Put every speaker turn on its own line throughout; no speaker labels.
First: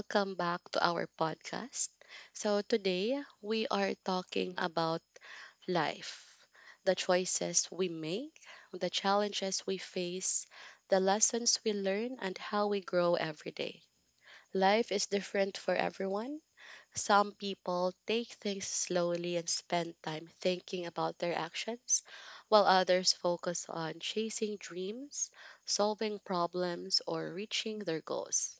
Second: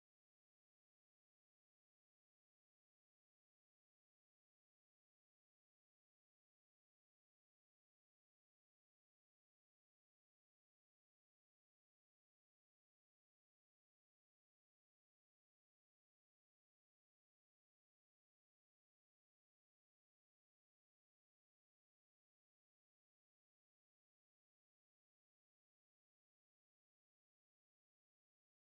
Welcome back to our podcast. So, today we are talking about life, the choices we make, the challenges we face, the lessons we learn, and how we grow every day. Life is different for everyone. Some people take things slowly and spend time thinking about their actions, while others focus on chasing dreams, solving problems, or reaching their goals.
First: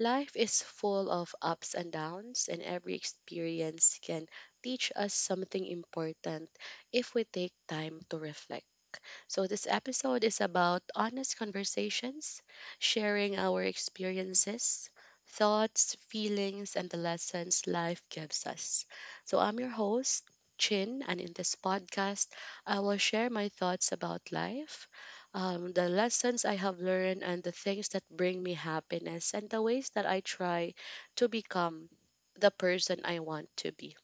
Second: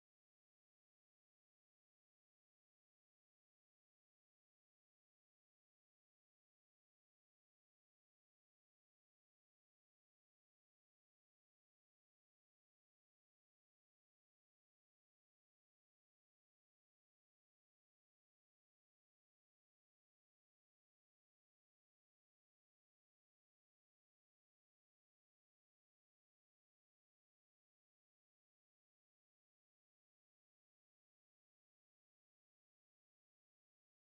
Life is full of ups and downs, and every experience can teach us something important if we take time to reflect. So, this episode is about honest conversations, sharing our experiences, thoughts, feelings, and the lessons life gives us. So, I'm your host, Chin, and in this podcast, I will share my thoughts about life, the lessons I have learned, and the things that bring me happiness, and the ways that I try to become the person I want to be.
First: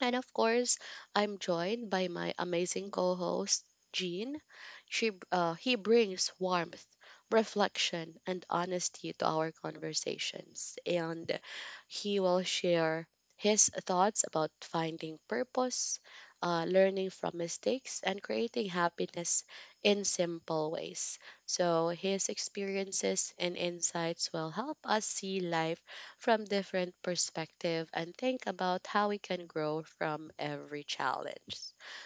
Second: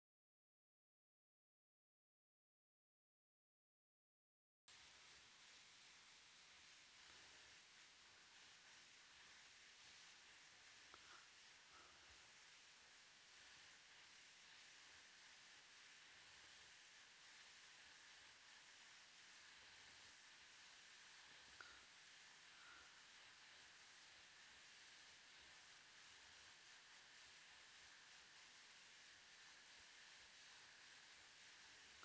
And of course, I'm joined by my amazing co-host, Jean. He brings warmth, reflection, and honesty to our conversations. And he will share his thoughts about finding purpose, learning from mistakes, and creating happiness in simple ways. So his experiences and insights will help us see life from different perspective and think about how we can grow from every challenge.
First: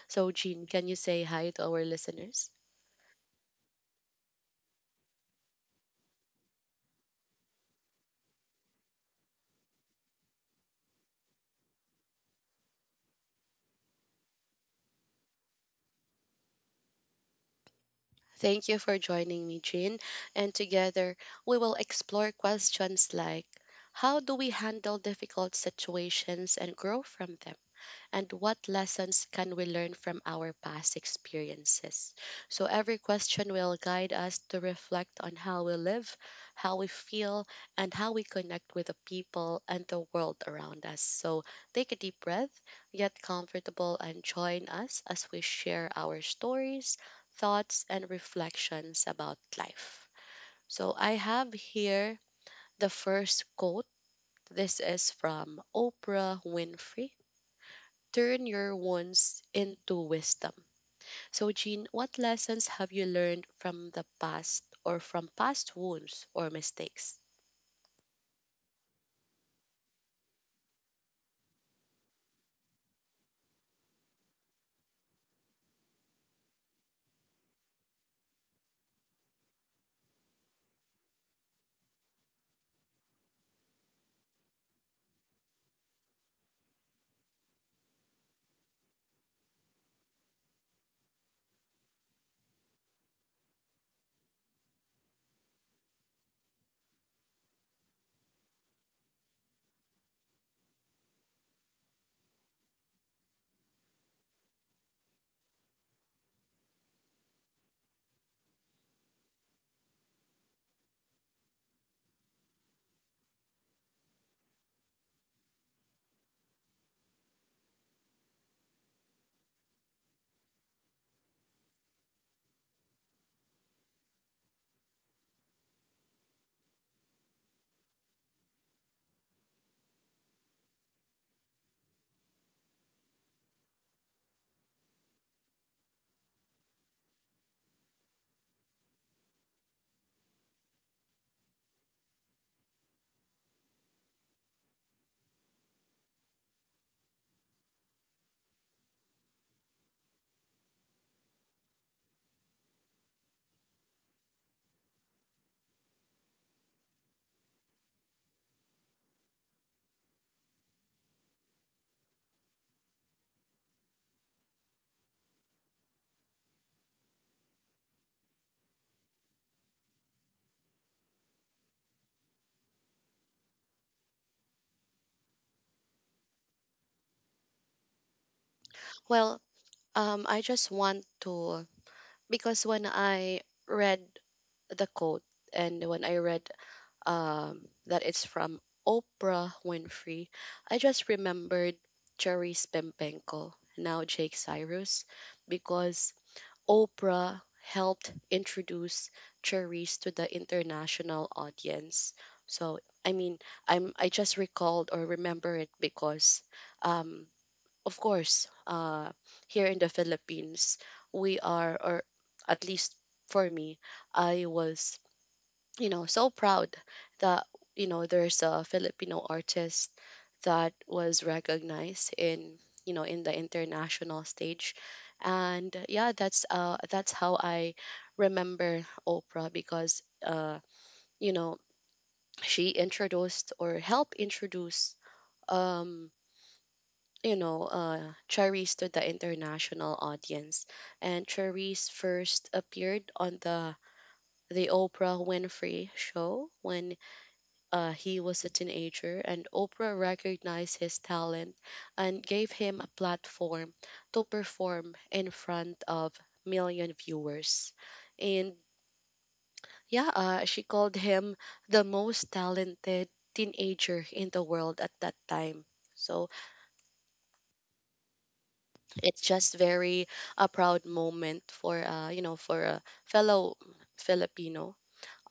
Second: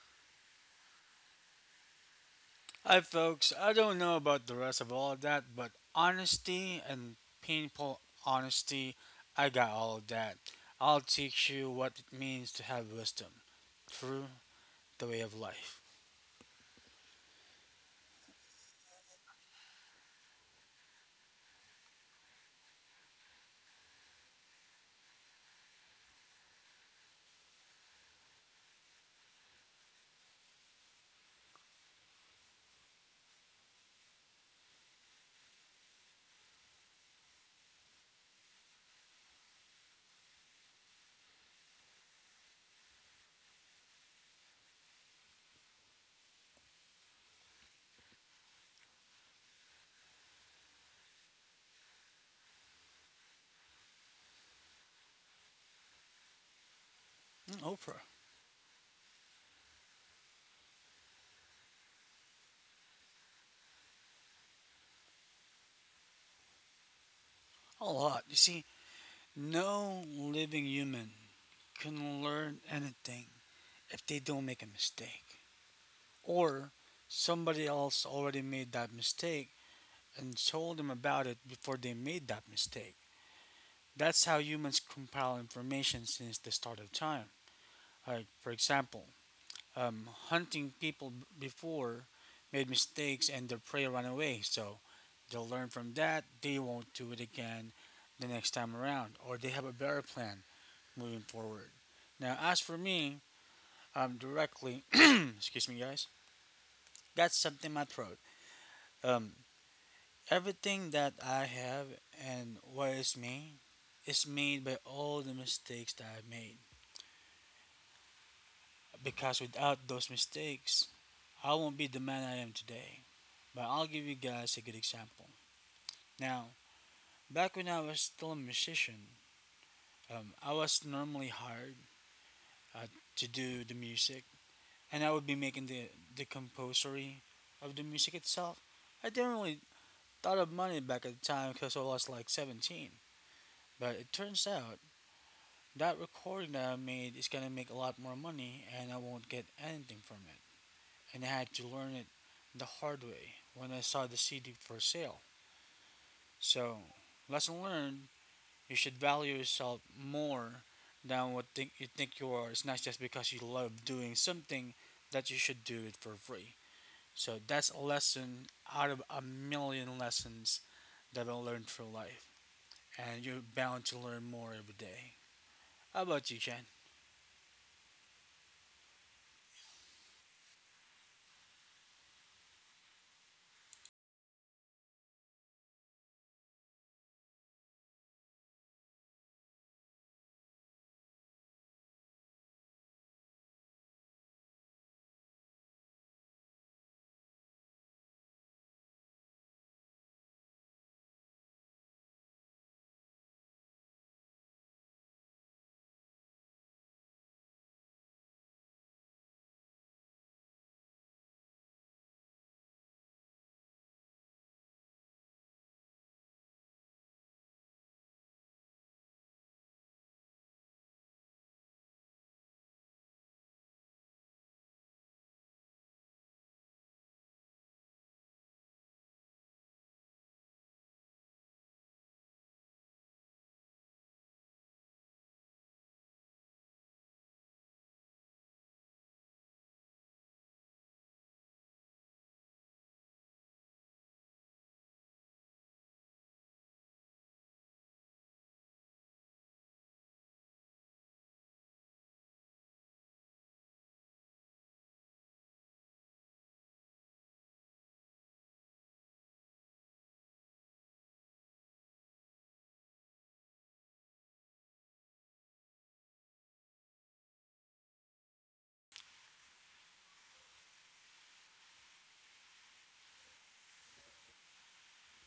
So, Jean, can you say hi to our listeners?
Hi, folks. I don't know about the rest of all of that, but honesty and painful honesty, I got all of that. I'll teach you what it means to have wisdom through the way of life.
Thank you for joining me, Jean. And together, we will explore questions like how do we handle difficult situations and grow from them? And what lessons can we learn from our past experiences? So, every question will guide us to reflect on how we live, how we feel, and how we connect with the people and the world around us. So, take a deep breath, get comfortable, and join us as we share our stories, thoughts, and reflections about life. So, I have here the first quote. This is from Oprah Winfrey.
Mm, Oprah.
Turn your wounds into wisdom. So, Jean, what lessons have you learned from the past or from past wounds or mistakes?
A lot. You see, no living human can learn anything if they don't make a mistake. Or somebody else already made that mistake and told them about it before they made that mistake. That's how humans compile information since the start of time. Like, for example, hunting people before made mistakes and their prey ran away, so they'll learn from that, they won't do it again the next time around, or they have a better plan moving forward. Now, as for me, directly, excuse me, guys, that's something my throat. Um, everything that I have and what is me is made by all the mistakes that I've made. Because without those mistakes, I won't be the man I am today. But I'll give you guys a good example. Now, back when I was still a musician, I was normally hired uh, to do the music, and I would be making the composery of the music itself. I didn't really thought of money back at the time because I was like 17. But it turns out that recording that I made is gonna make a lot more money, and I won't get anything from it, and I had to learn it the hard way when I saw the CD for sale. So, lesson learned, you should value yourself more than what think you are. It's not just because you love doing something that you should do it for free. So, that's a lesson out of a million lessons that I learned through life. And you're bound to learn more every day. How about you, Jen?
Well, I just want to, because when I read the quote and when I read that it's from Oprah Winfrey, I just remembered Cherry Spimpenko, now Jake Cyrus, because Oprah helped introduce Cherise to the international audience. So I mean, I just recalled or remember it because, um, of course, here in the Philippines, we are, or at least for me, I was so proud that there's a Filipino artist that was recognized in you know in the international stage, and yeah, that's how I remember Oprah, because you know she introduced or helped introduce um you know uh Cherries to the international audience, and Cherries first appeared on the Oprah Winfrey show when he was a teenager, and Oprah recognized his talent and gave him a platform to perform in front of million viewers. And yeah, she called him the most talented teenager in the world at that time. So it's just very a proud moment for for a fellow Filipino,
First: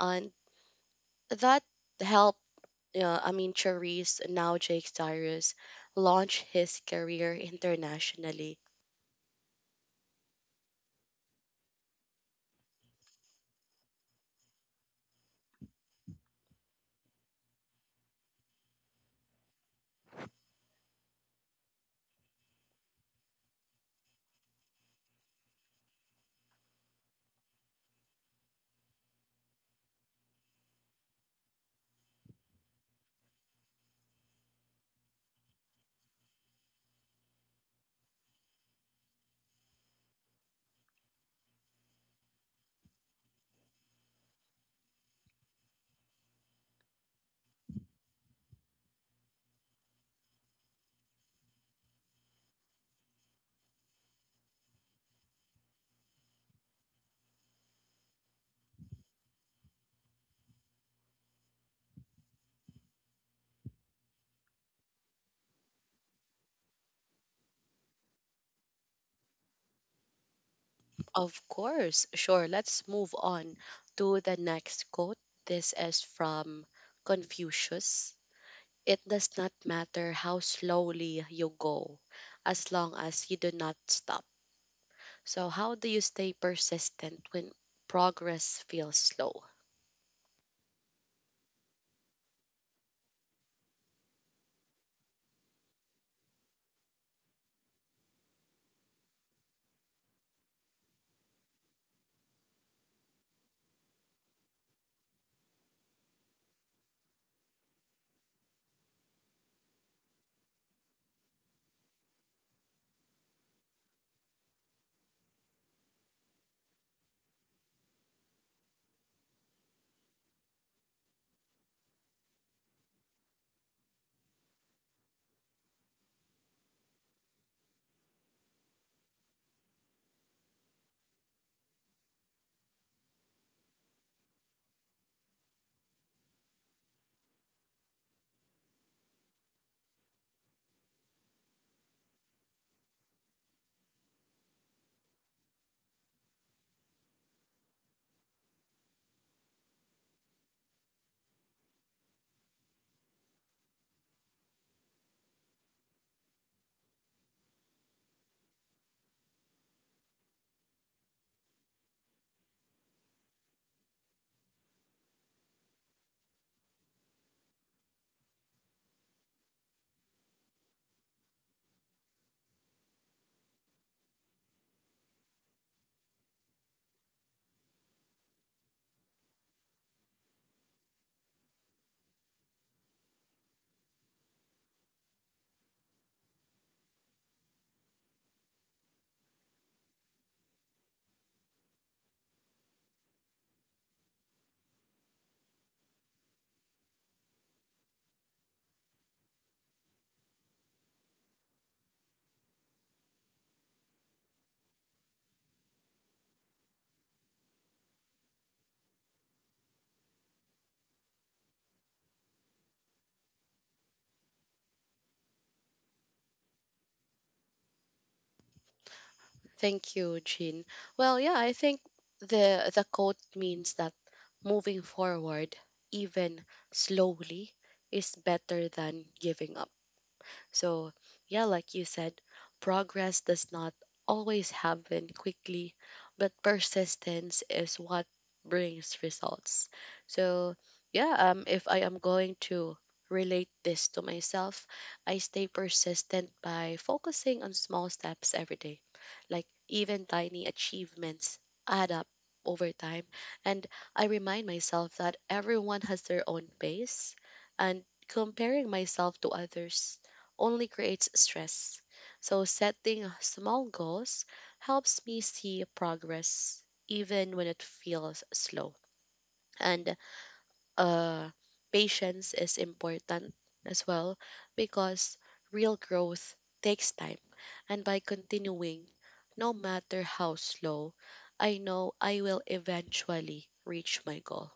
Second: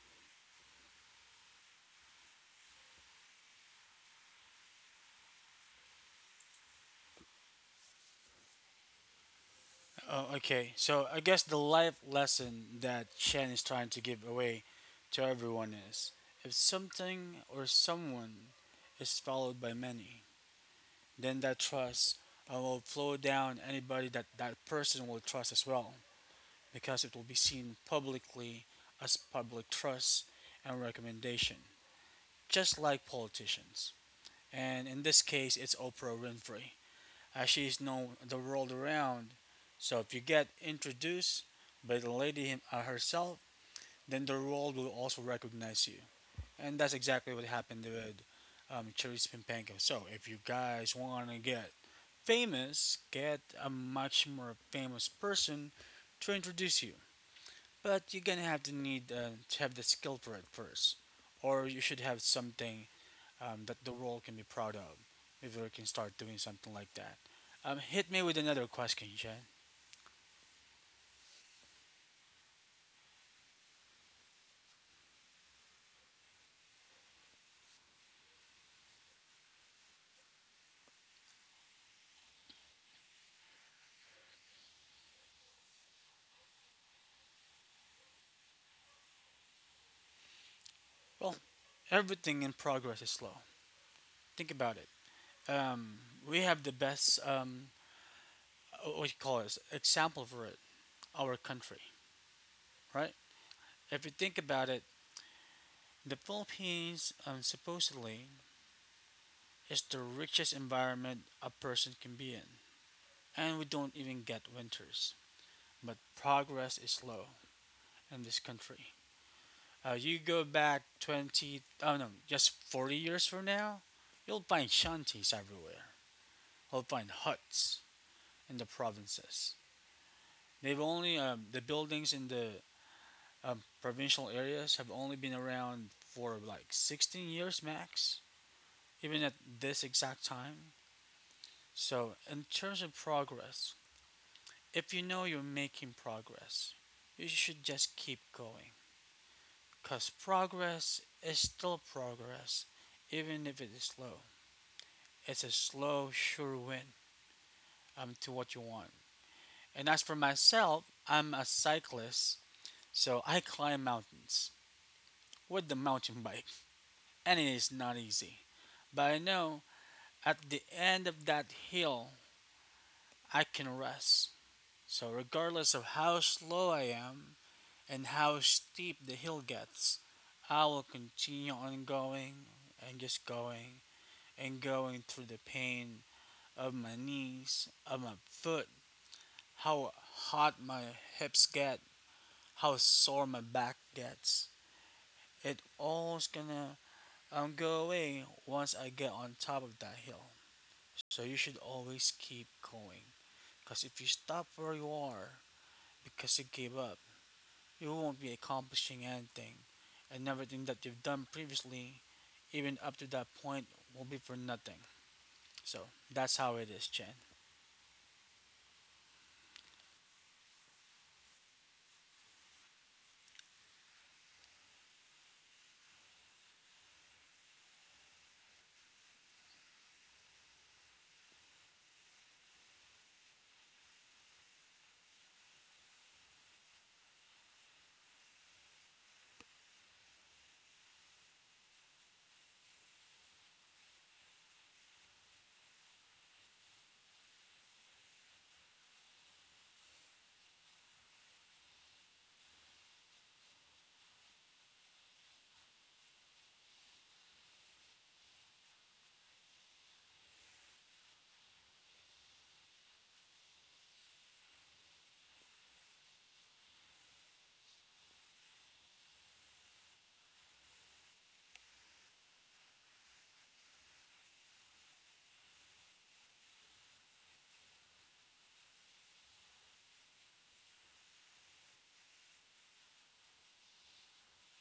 and that helped I mean, Charisse, now Jake Cyrus, launch his career internationally.
Oh, okay. So I guess the life lesson that Chen is trying to give away to everyone is, if something or someone is followed by many, then that trust will flow down anybody that that person will trust as well, because it will be seen publicly as public trust and recommendation, just like politicians. And in this case, it's Oprah Winfrey as she's known the world around. So if you get introduced by the lady herself, then the world will also recognize you. And that's exactly what happened with Charisse Pimpenko. So if you guys want to get famous, get a much more famous person to introduce you. But you're gonna have to need to have the skill for it first, or you should have something that the world can be proud of if we can start doing something like that. Hit me with another question, Jen.
Of course, sure. Let's move on to the next quote. This is from Confucius. It does not matter how slowly you go, as long as you do not stop. So, how do you stay persistent when progress feels slow?
Well, everything in progress is slow. Think about it. Um, we have the best, what do you call this, example for it, our country, right? If you think about it, the Philippines supposedly is the richest environment a person can be in, and we don't even get winters. But progress is slow in this country. You go back 20, oh no, just 40 years from now, you'll find shanties everywhere. You'll find huts in the provinces. They've only, the buildings in the provincial areas have only been around for like 16 years max, even at this exact time. So, in terms of progress, if you know you're making progress, you should just keep going. Because progress is still progress, even if it is slow. It's a slow, sure win to what you want. And as for myself, I'm a cyclist, so I climb mountains with the mountain bike, and it is not easy. But I know at the end of that hill, I can rest. So, regardless of how slow I am and how steep the hill gets, I will continue on going and just going and going through the pain of my knees, of my foot, how hot my hips get, how sore my back gets. It all's gonna go away once I get on top of that hill. So you should always keep going. Cause if you stop where you are because you gave up, you won't be accomplishing anything. And everything that you've done previously, even up to that point, will be for nothing. So that's how it is, Chen.
Thank you, Jean. Well, yeah, I think the quote means that moving forward, even slowly, is better than giving up. So, yeah, like you said, progress does not always happen quickly, but persistence is what brings results. So, yeah, if I am going to relate this to myself, I stay persistent by focusing on small steps every day. Like, even tiny achievements add up over time. And I remind myself that everyone has their own pace, and comparing myself to others only creates stress. So setting small goals helps me see progress even when it feels slow. And uh, patience is important as well, because real growth takes time. And by continuing, no matter how slow, I know I will eventually reach my goal.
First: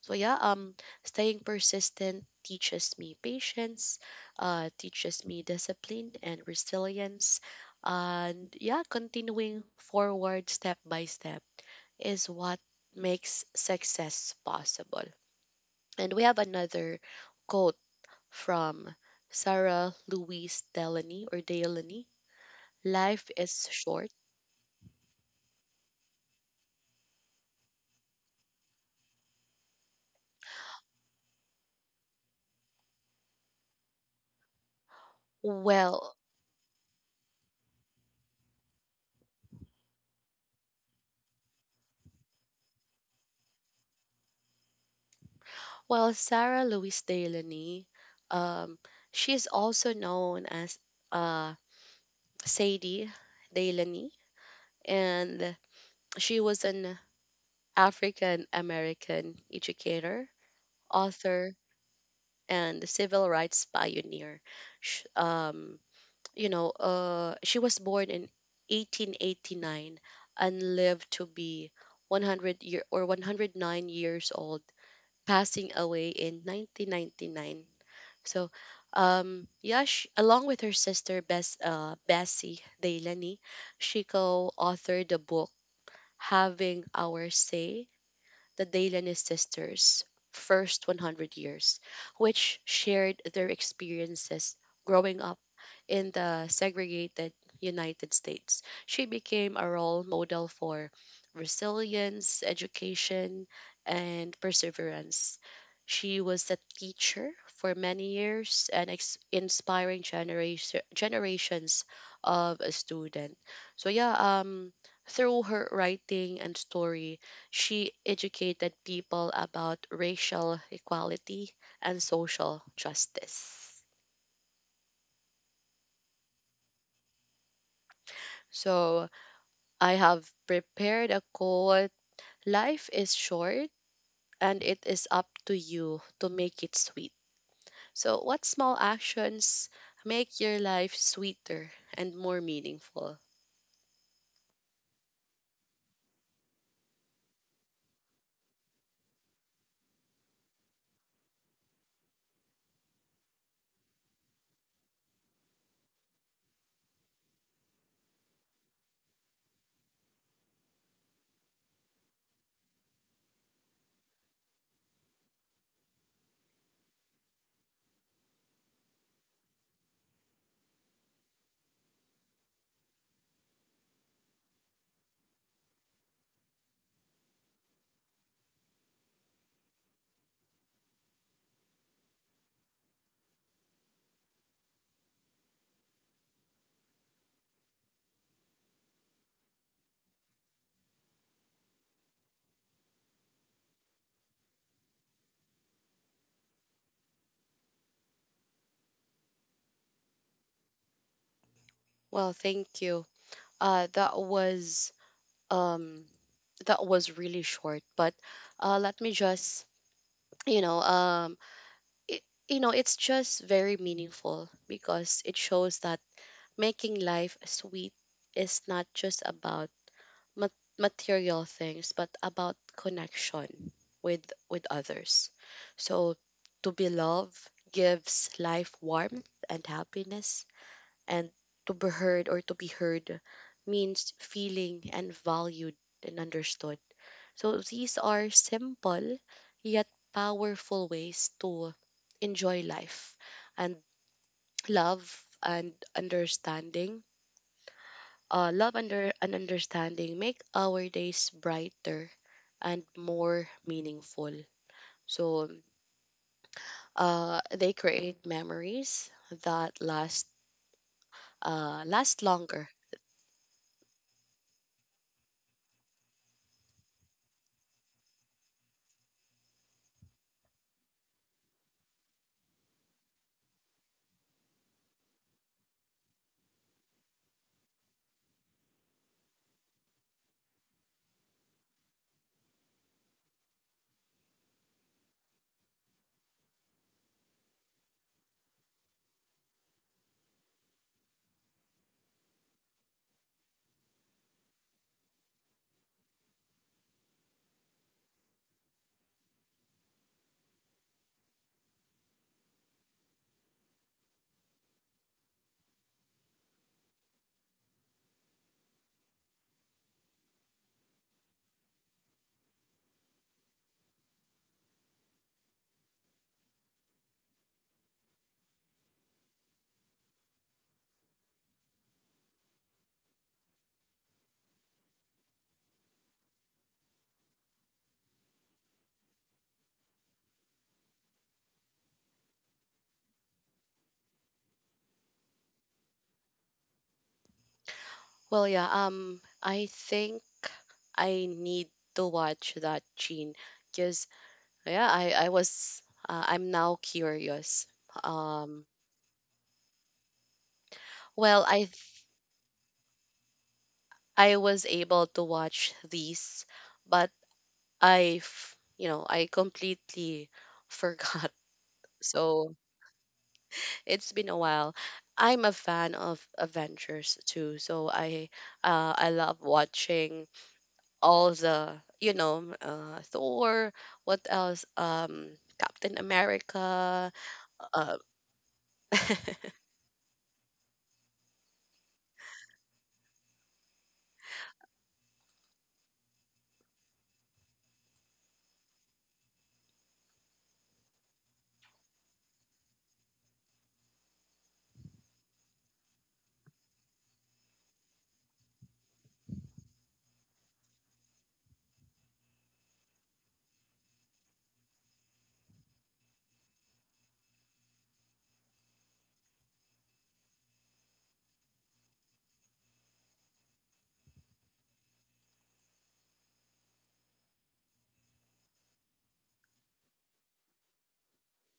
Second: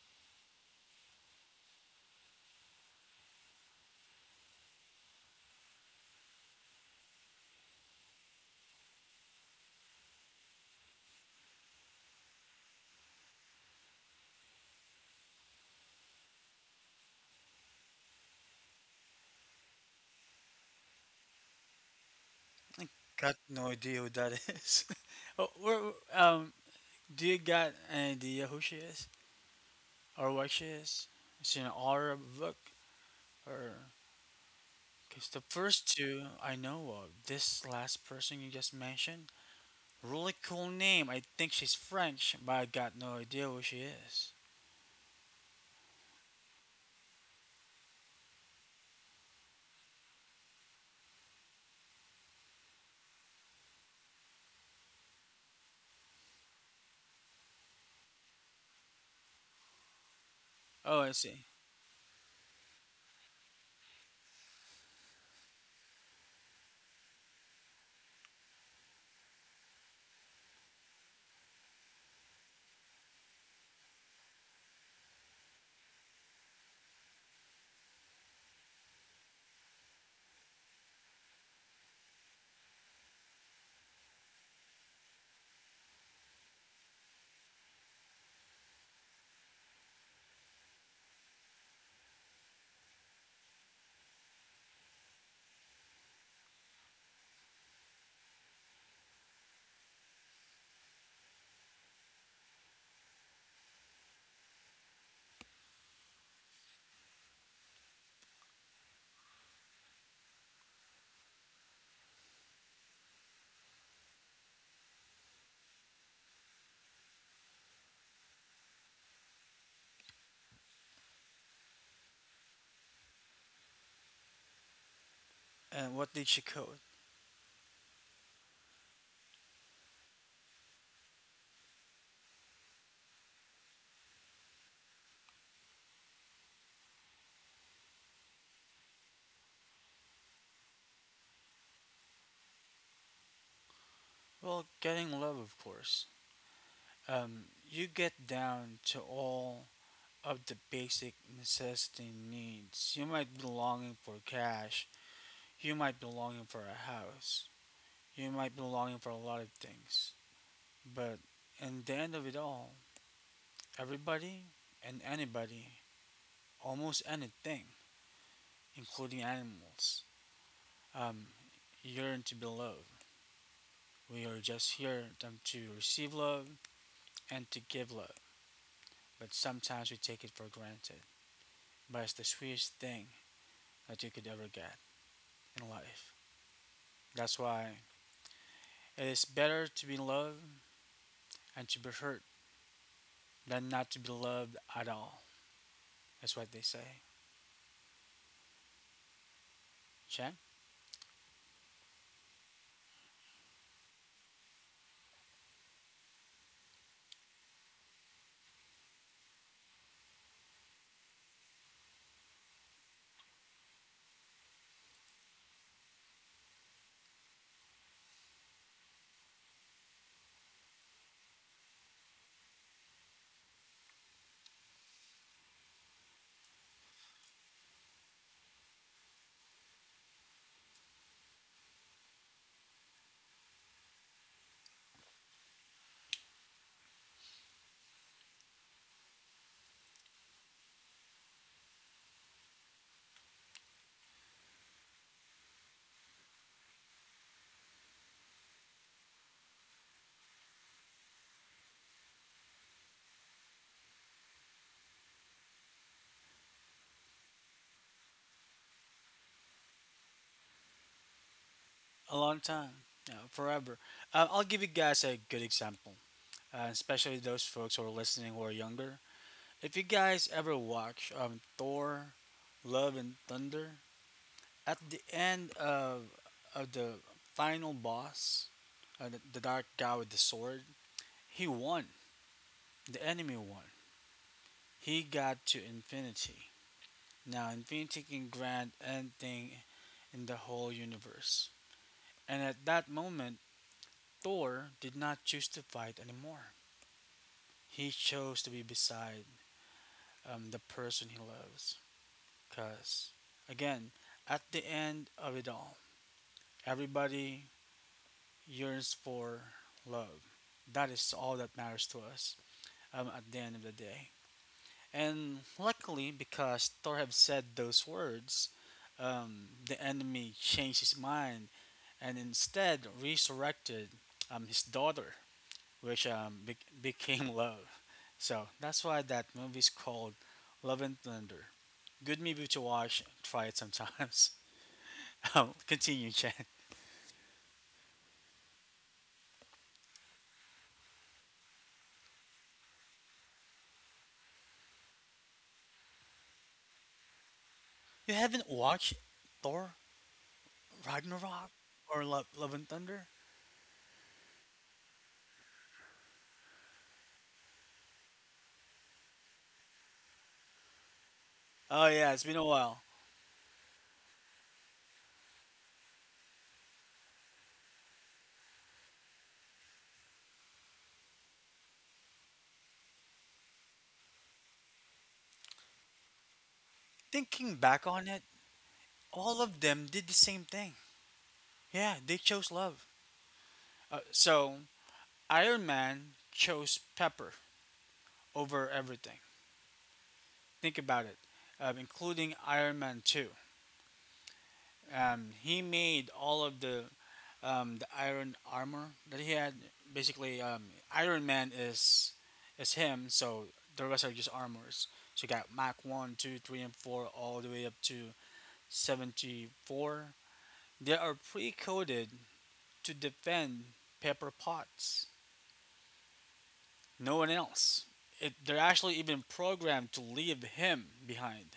So yeah, staying persistent teaches me patience, teaches me discipline and resilience, and yeah, continuing forward step by step is what makes success possible. And we have another quote from Sarah Louise Delany, or Delany.
I
Life
got
is
no idea who
short.
that is. Oh, where, um, do you got an idea who she is? Or watches. It's an order book, or because the first
Well,
two I know of. This last person you just mentioned, really cool name. I think she's French, but I got no idea who she is.
well, Sarah Louise Delany, um, she is also known as uh, Sadie Delaney, and she was an African American educator,
Oh, I see.
author, and civil rights pioneer. Sh um, she was born in 1889 and lived to be 100 year or 109 years old, passing away in 1999. So, yeah, she, along with her sister Bess, Bessie Delaney, she co-authored the book "Having Our Say: The Dalian Sisters' First 100 Years," which shared their experiences growing up in the segregated United States. She became a role model for resilience, education, and perseverance. She was a teacher for many years, and inspiring generations of a student. So yeah, through her writing and story, she educated people about racial equality and social justice.
And what did she code?
So I have prepared a quote: Life is short, and it is up to you to make it sweet. So, what small actions make your life sweeter and more meaningful?
Well, getting love, of course. You get down to all of the basic necessity needs. You might be longing for cash. You might be longing for a house. You might be longing for a lot of things. But in the end of it all, everybody and anybody, almost anything, including animals, um, yearn to be loved. We are just here them to receive love and to give love. But sometimes we take it for granted. But it's the sweetest thing that you could ever get in life. That's why it is better to be loved and to be hurt than not to be loved at all. That's what they say. Chang?
Well, thank you. Uh, that was um, that was really short, but let me just you know um it, it's just very meaningful, because it shows that making life sweet is not just about mat- material things, but about connection with others. So to be loved gives life warmth and happiness, and to be heard means feeling and valued and understood. So these are simple yet powerful ways to enjoy life, and love and understanding. Love under and understanding make our days brighter and more meaningful. So they create memories that last uh,
A
last
long
longer.
time, yeah, forever. I'll give you guys a good example, especially those folks who are listening who are younger. If you guys ever watch Thor, Love and Thunder, at the end of the final boss, the dark guy with the sword, he won. The enemy won. He got to infinity. Now, infinity can grant anything in the whole universe. And at that moment, Thor did not choose to fight anymore. He chose to be beside the person he loves. Because, again, at the end of it all, everybody yearns for love. That is all that matters to us at the end of the day. And luckily, because Thor had said those words, the enemy changed his mind and instead resurrected his daughter, which became love. So that's why that movie is called Love and Thunder. Good movie to watch. Try it sometimes. Continue, Chen.
Well, yeah. I think I need to watch that, Gene, because, yeah, I'm now curious.
You haven't
Um
watched Thor
well,
Ragnarok
I th-
or Love and Thunder?
I was able to watch these, but I f- you know, I completely forgot.
Oh yeah, it's been a
So,
while.
it's been a while. I'm a fan of Avengers too, so I love watching all the, Thor, what else? Captain America.
Thinking back
Uh,
on it, all of them did the same thing. Yeah, they chose love. So Iron Man chose Pepper over everything. Think about it, including Iron Man Two. He made all of the iron armor that he had. Basically, Iron Man is him, so the rest are just armors. So you got Mach One, 2, 3, and 4, all the way up to 74. They are pre coded to defend Pepper Potts. No one else. It, they're actually even programmed to leave him behind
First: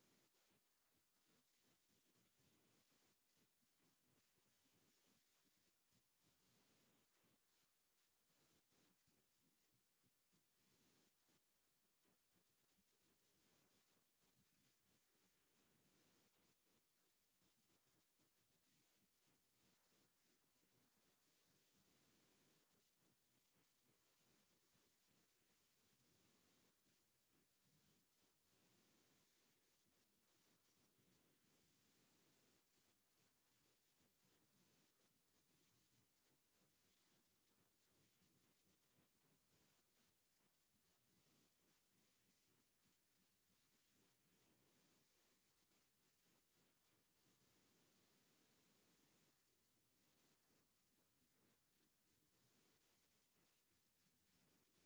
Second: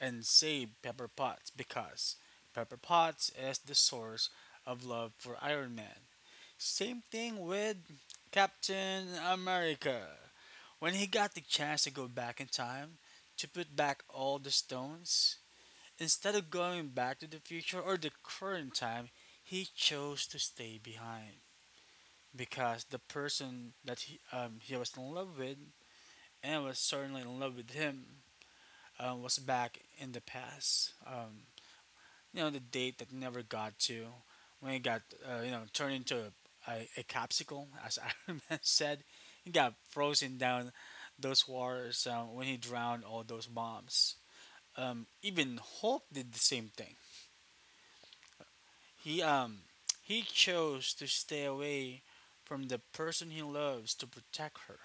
and save Pepper Potts because Pepper Potts is the source of love for Iron Man. Same thing with Captain America. When he got the chance to go back in time to put back all the stones, instead of going back to the future or the current time, he chose to stay behind because the person that he was in love with and was certainly in love with him was back in the past. You know the date that never got to when it got you know turned into a, a capsicle as Iron Man said, he got frozen down those waters when he drowned all those bombs, even Hulk did the same thing. He he chose to stay away from the person he loves to protect her.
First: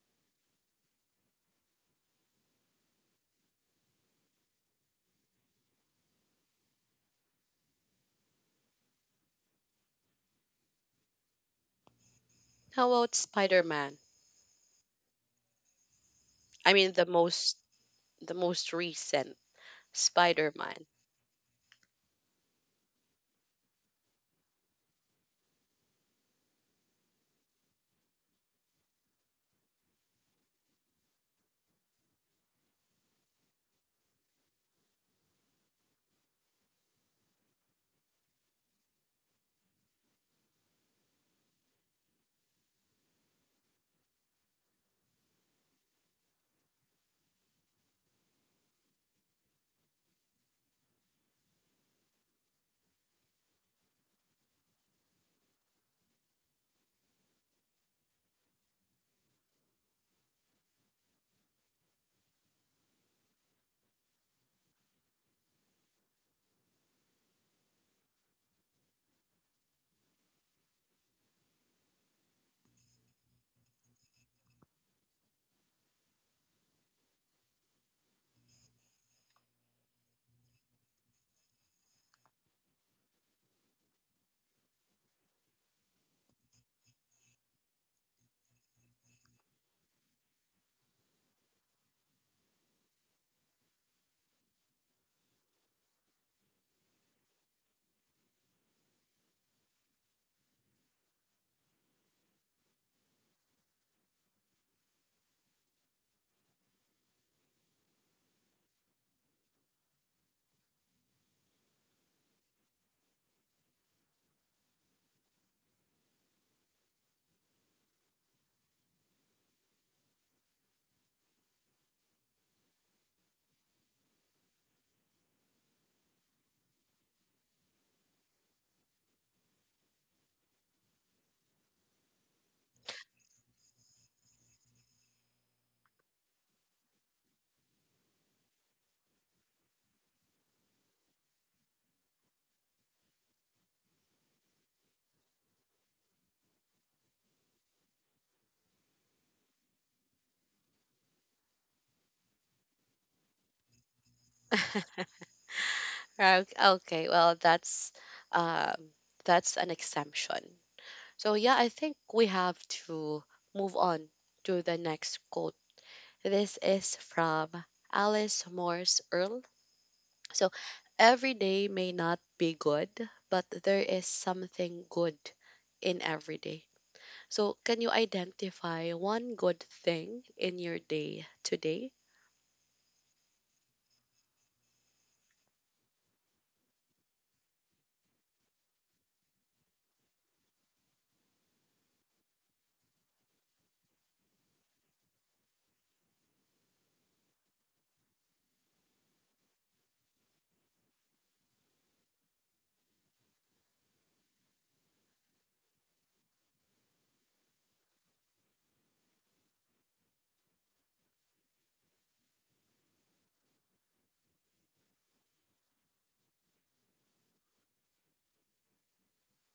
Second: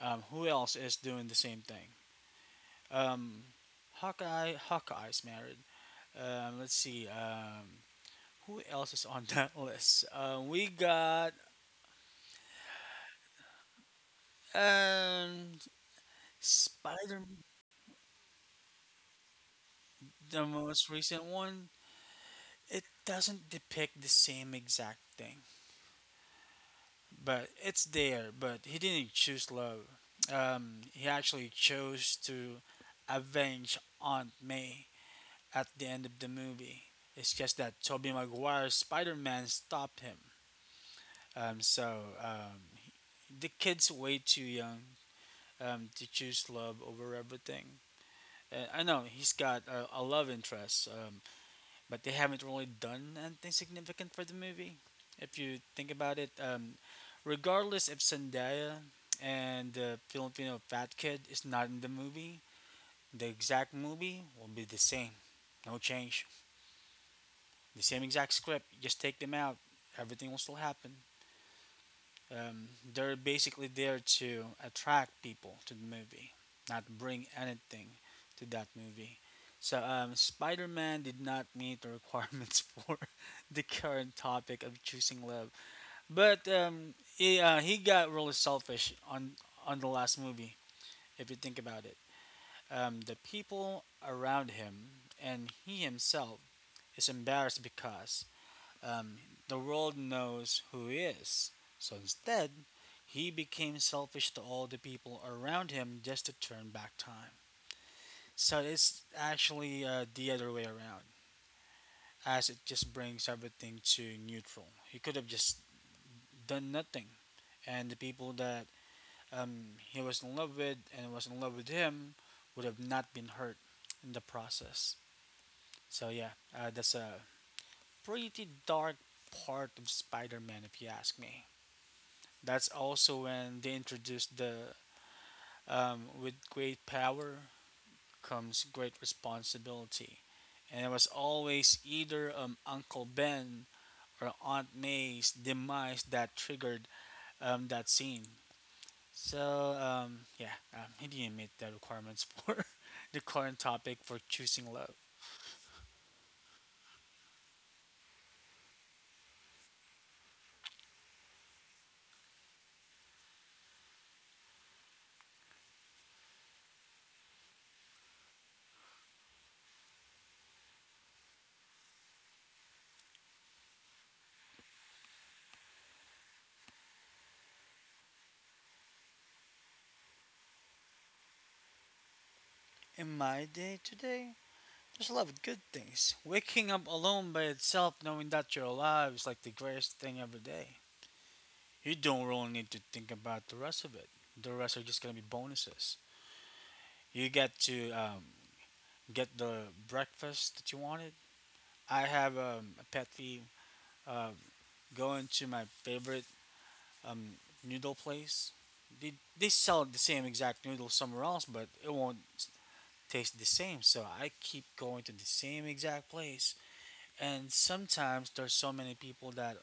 Who else is doing the same thing? Um, Hawkeye's married. Um, let's see, who else is on that list? We got
how about Spider-Man?
um,
I mean, the
Spider,
most the most recent
the most
Spider-Man.
recent one. It doesn't depict the same exact thing, but it's there. But he didn't choose love. He actually chose to avenge Aunt May at the end of the movie. It's just that Tobey Maguire's Spider Man stopped him. So the kid's way too young to choose love over everything. I know he's got a love interest, but they haven't really done anything significant for the movie. If you think about it, regardless if Zendaya and the Filipino fat kid is not in the movie, the exact movie will be the same. No change. The same exact script. Just take them out. Everything will still happen. Um, they're basically there to attract people to the movie, not bring anything to that movie. So, Spider Man did not meet the requirements for the current topic of choosing love, but he got really selfish on the last movie, if you think about it. The people around him and he himself is embarrassed because um, the world knows who he is. So instead, he became selfish to all the people around him just to turn back time. So it's actually the other way around, as it just brings everything to neutral. He could have just done nothing, and the people that he was in love with and was in love with him would have not been hurt in the process. So yeah, that's a pretty dark part of Spider-Man, if you ask me. That's also when they introduced the with great power comes great responsibility. And it was always either Uncle Ben or Aunt May's demise that triggered that scene. So, yeah, he didn't meet the requirements for the current topic for choosing love.
Right, okay, well that's um that's an exemption. So yeah, I think we have to move on to the next quote. This is from Alice Morse Earl. So every day may not be good, but there is something good in every day. So can you identify one good thing in your day today?
In my day today, there's a lot of good things. Waking up alone by itself, knowing that you're alive, is like the greatest thing every day. You don't really need to think about the rest of it. The rest are just gonna be bonuses. You get to get the breakfast that you wanted. I have a pet peeve uh, going to my favorite um, noodle place. They sell the same exact noodle somewhere else, but it won't taste the same. So I keep going to the same exact place, and sometimes there's so many people that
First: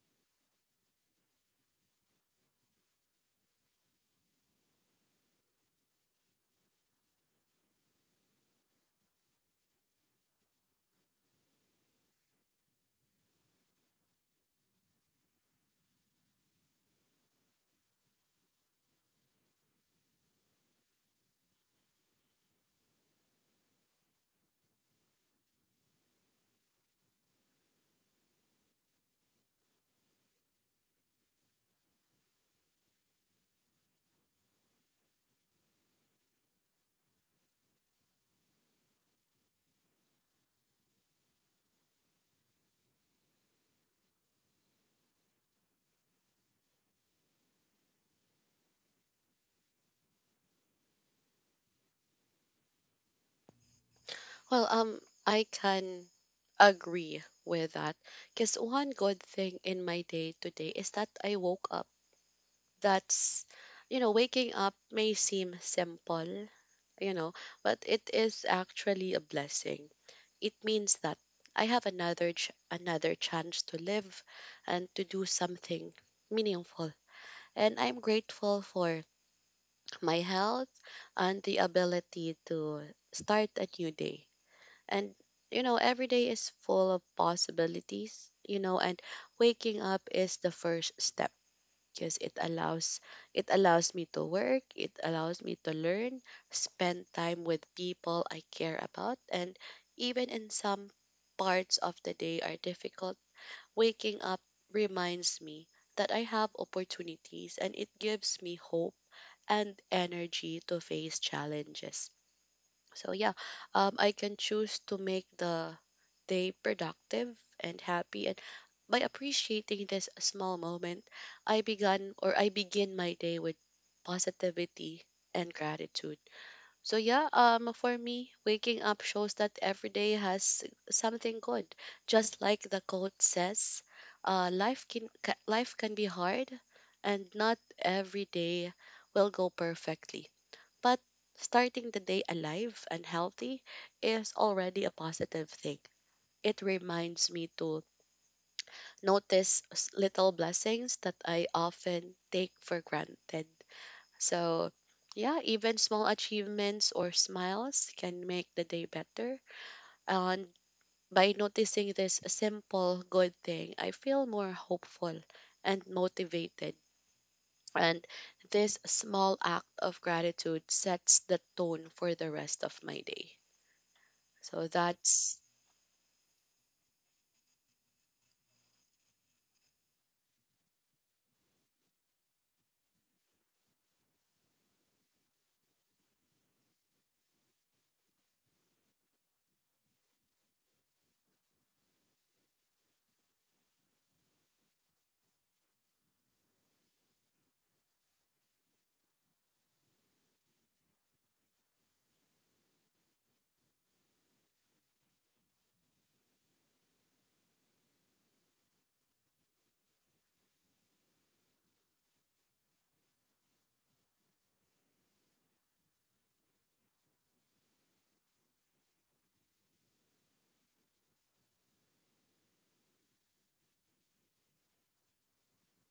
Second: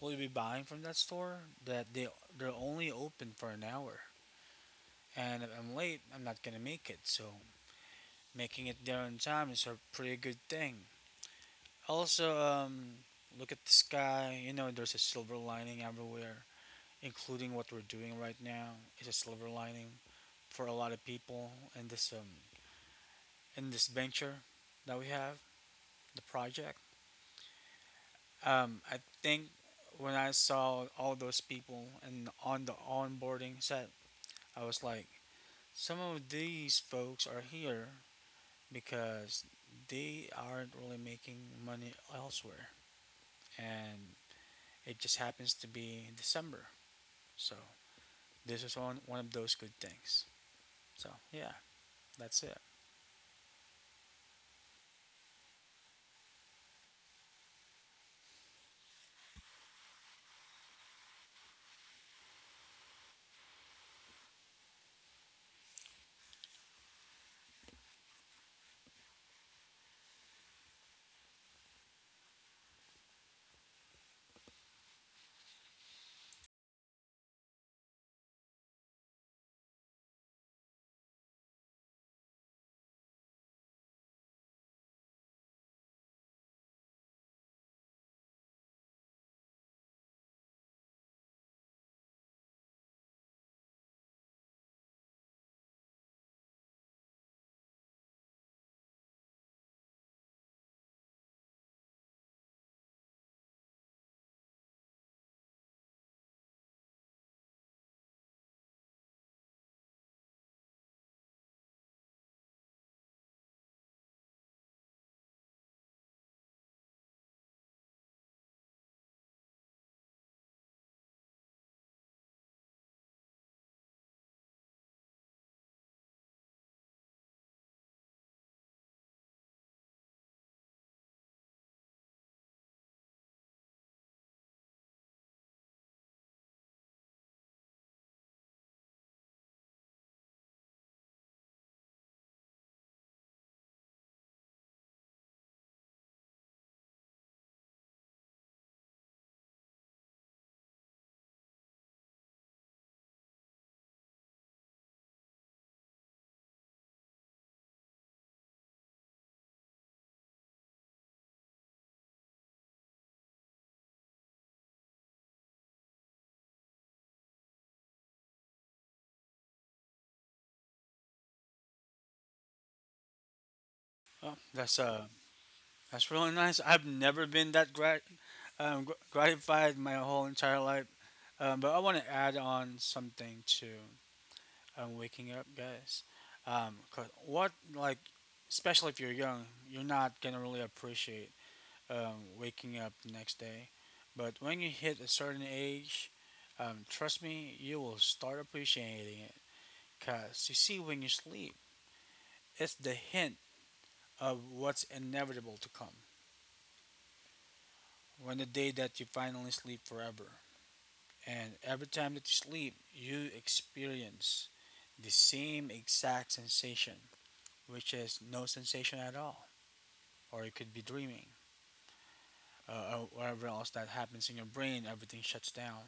will be buying from that store that they're only open for an hour, and if I'm late, I'm not gonna make it. So making it there on time is a pretty good thing. Also, look at the sky. You know, there's a silver lining everywhere, including what we're doing right now. It's a silver lining for a lot of people in this venture that we have, the project. I think when I saw all those people and on the onboarding set, I was like, some of these folks are here because they aren't really making money elsewhere, and it just happens to be in December. So this is one of those good things. So yeah, that's it.
Well, I can agree with that. Because one good thing in my day today is that I woke up. That's, Waking up may seem simple, you know, but it is actually a blessing. It means that I have another chance to live and to do something meaningful. And I'm grateful for my health and the ability to start a new day, and, every day is full of possibilities, and waking up is the first step, because it allows me to work, it allows me to learn, spend time with people I care about, and even in some parts of the day are difficult, waking up reminds me that I have opportunities and it gives me hope and energy to face challenges. So yeah, I can choose to make the day productive and happy. And by appreciating this small moment, I began or I begin my day with positivity and gratitude. So yeah, for me, waking up shows that every day has something good. Just like the quote says, life can be hard, and not every day will go perfectly. But starting the day alive and healthy is already a positive thing. It reminds me to notice little blessings that I often take for granted. So, yeah, even small achievements or smiles can make the day better. And by noticing this simple good thing, I feel more hopeful and motivated. And this small act of gratitude sets the tone for the rest of my day.
Oh,
So
that's uh
that's,
that's really nice. I've never been that gratified my whole entire life. But I want to add on something to waking up, guys. 'Cause what like, especially if you're young, you're not gonna really appreciate waking up the next day. But when you hit a certain age, trust me, you will start appreciating it. Because you see, when you sleep, it's the hint of what's inevitable to come. When the day that you finally sleep forever. And every time that you sleep, you experience the same exact sensation, which is no sensation at all. Or you could be dreaming. Or whatever else that happens in your brain, everything shuts down.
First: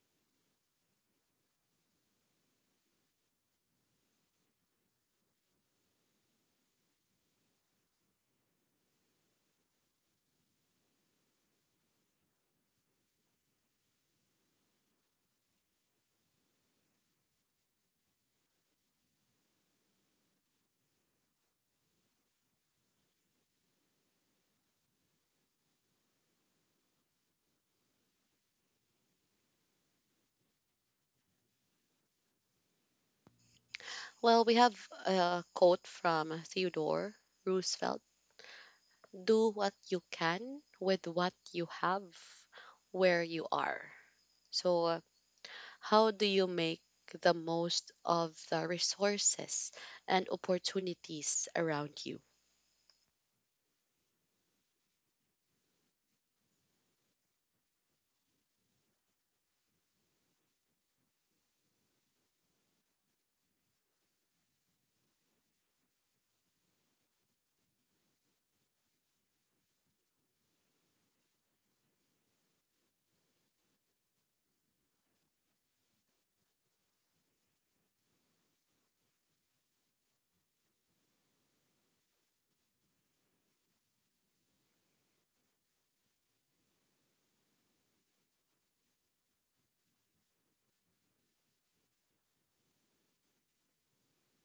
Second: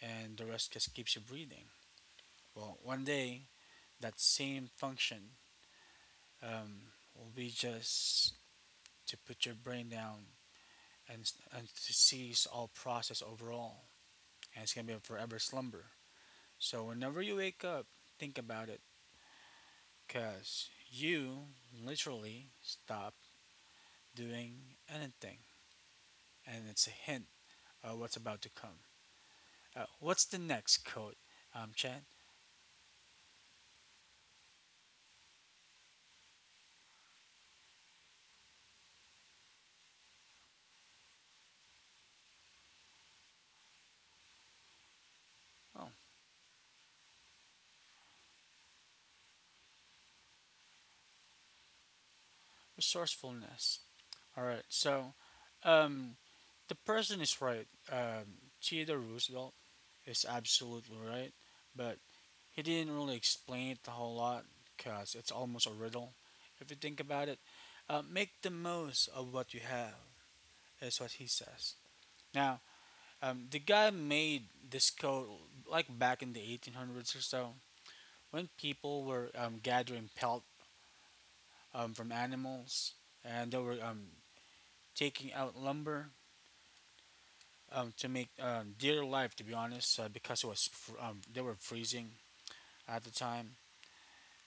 And the rest just keeps you breathing. Well, one day that same function will be just to put your brain down and, and to cease all process overall. And it's gonna be a forever slumber. So whenever you wake up, think about it, cause you literally stop doing anything, and it's a hint of what's about to come. What's the next code, Chad?
well, we have a quote from Theodore Roosevelt. Do what you can with what you have where you are. So,
Oh,
how do you make the most of the resources and opportunities around you?
resourcefulness. All right, so um, the person is right. Theodore Roosevelt is absolutely right, but he didn't really explain it a whole lot because it's almost a riddle if you think about it. Make the most of what you have is what he says. Now, the guy made this code like back in the 1800s or so, when people were gathering pelt from animals, and they were taking out lumber to make dear life, to be honest, because it was they were freezing at the time,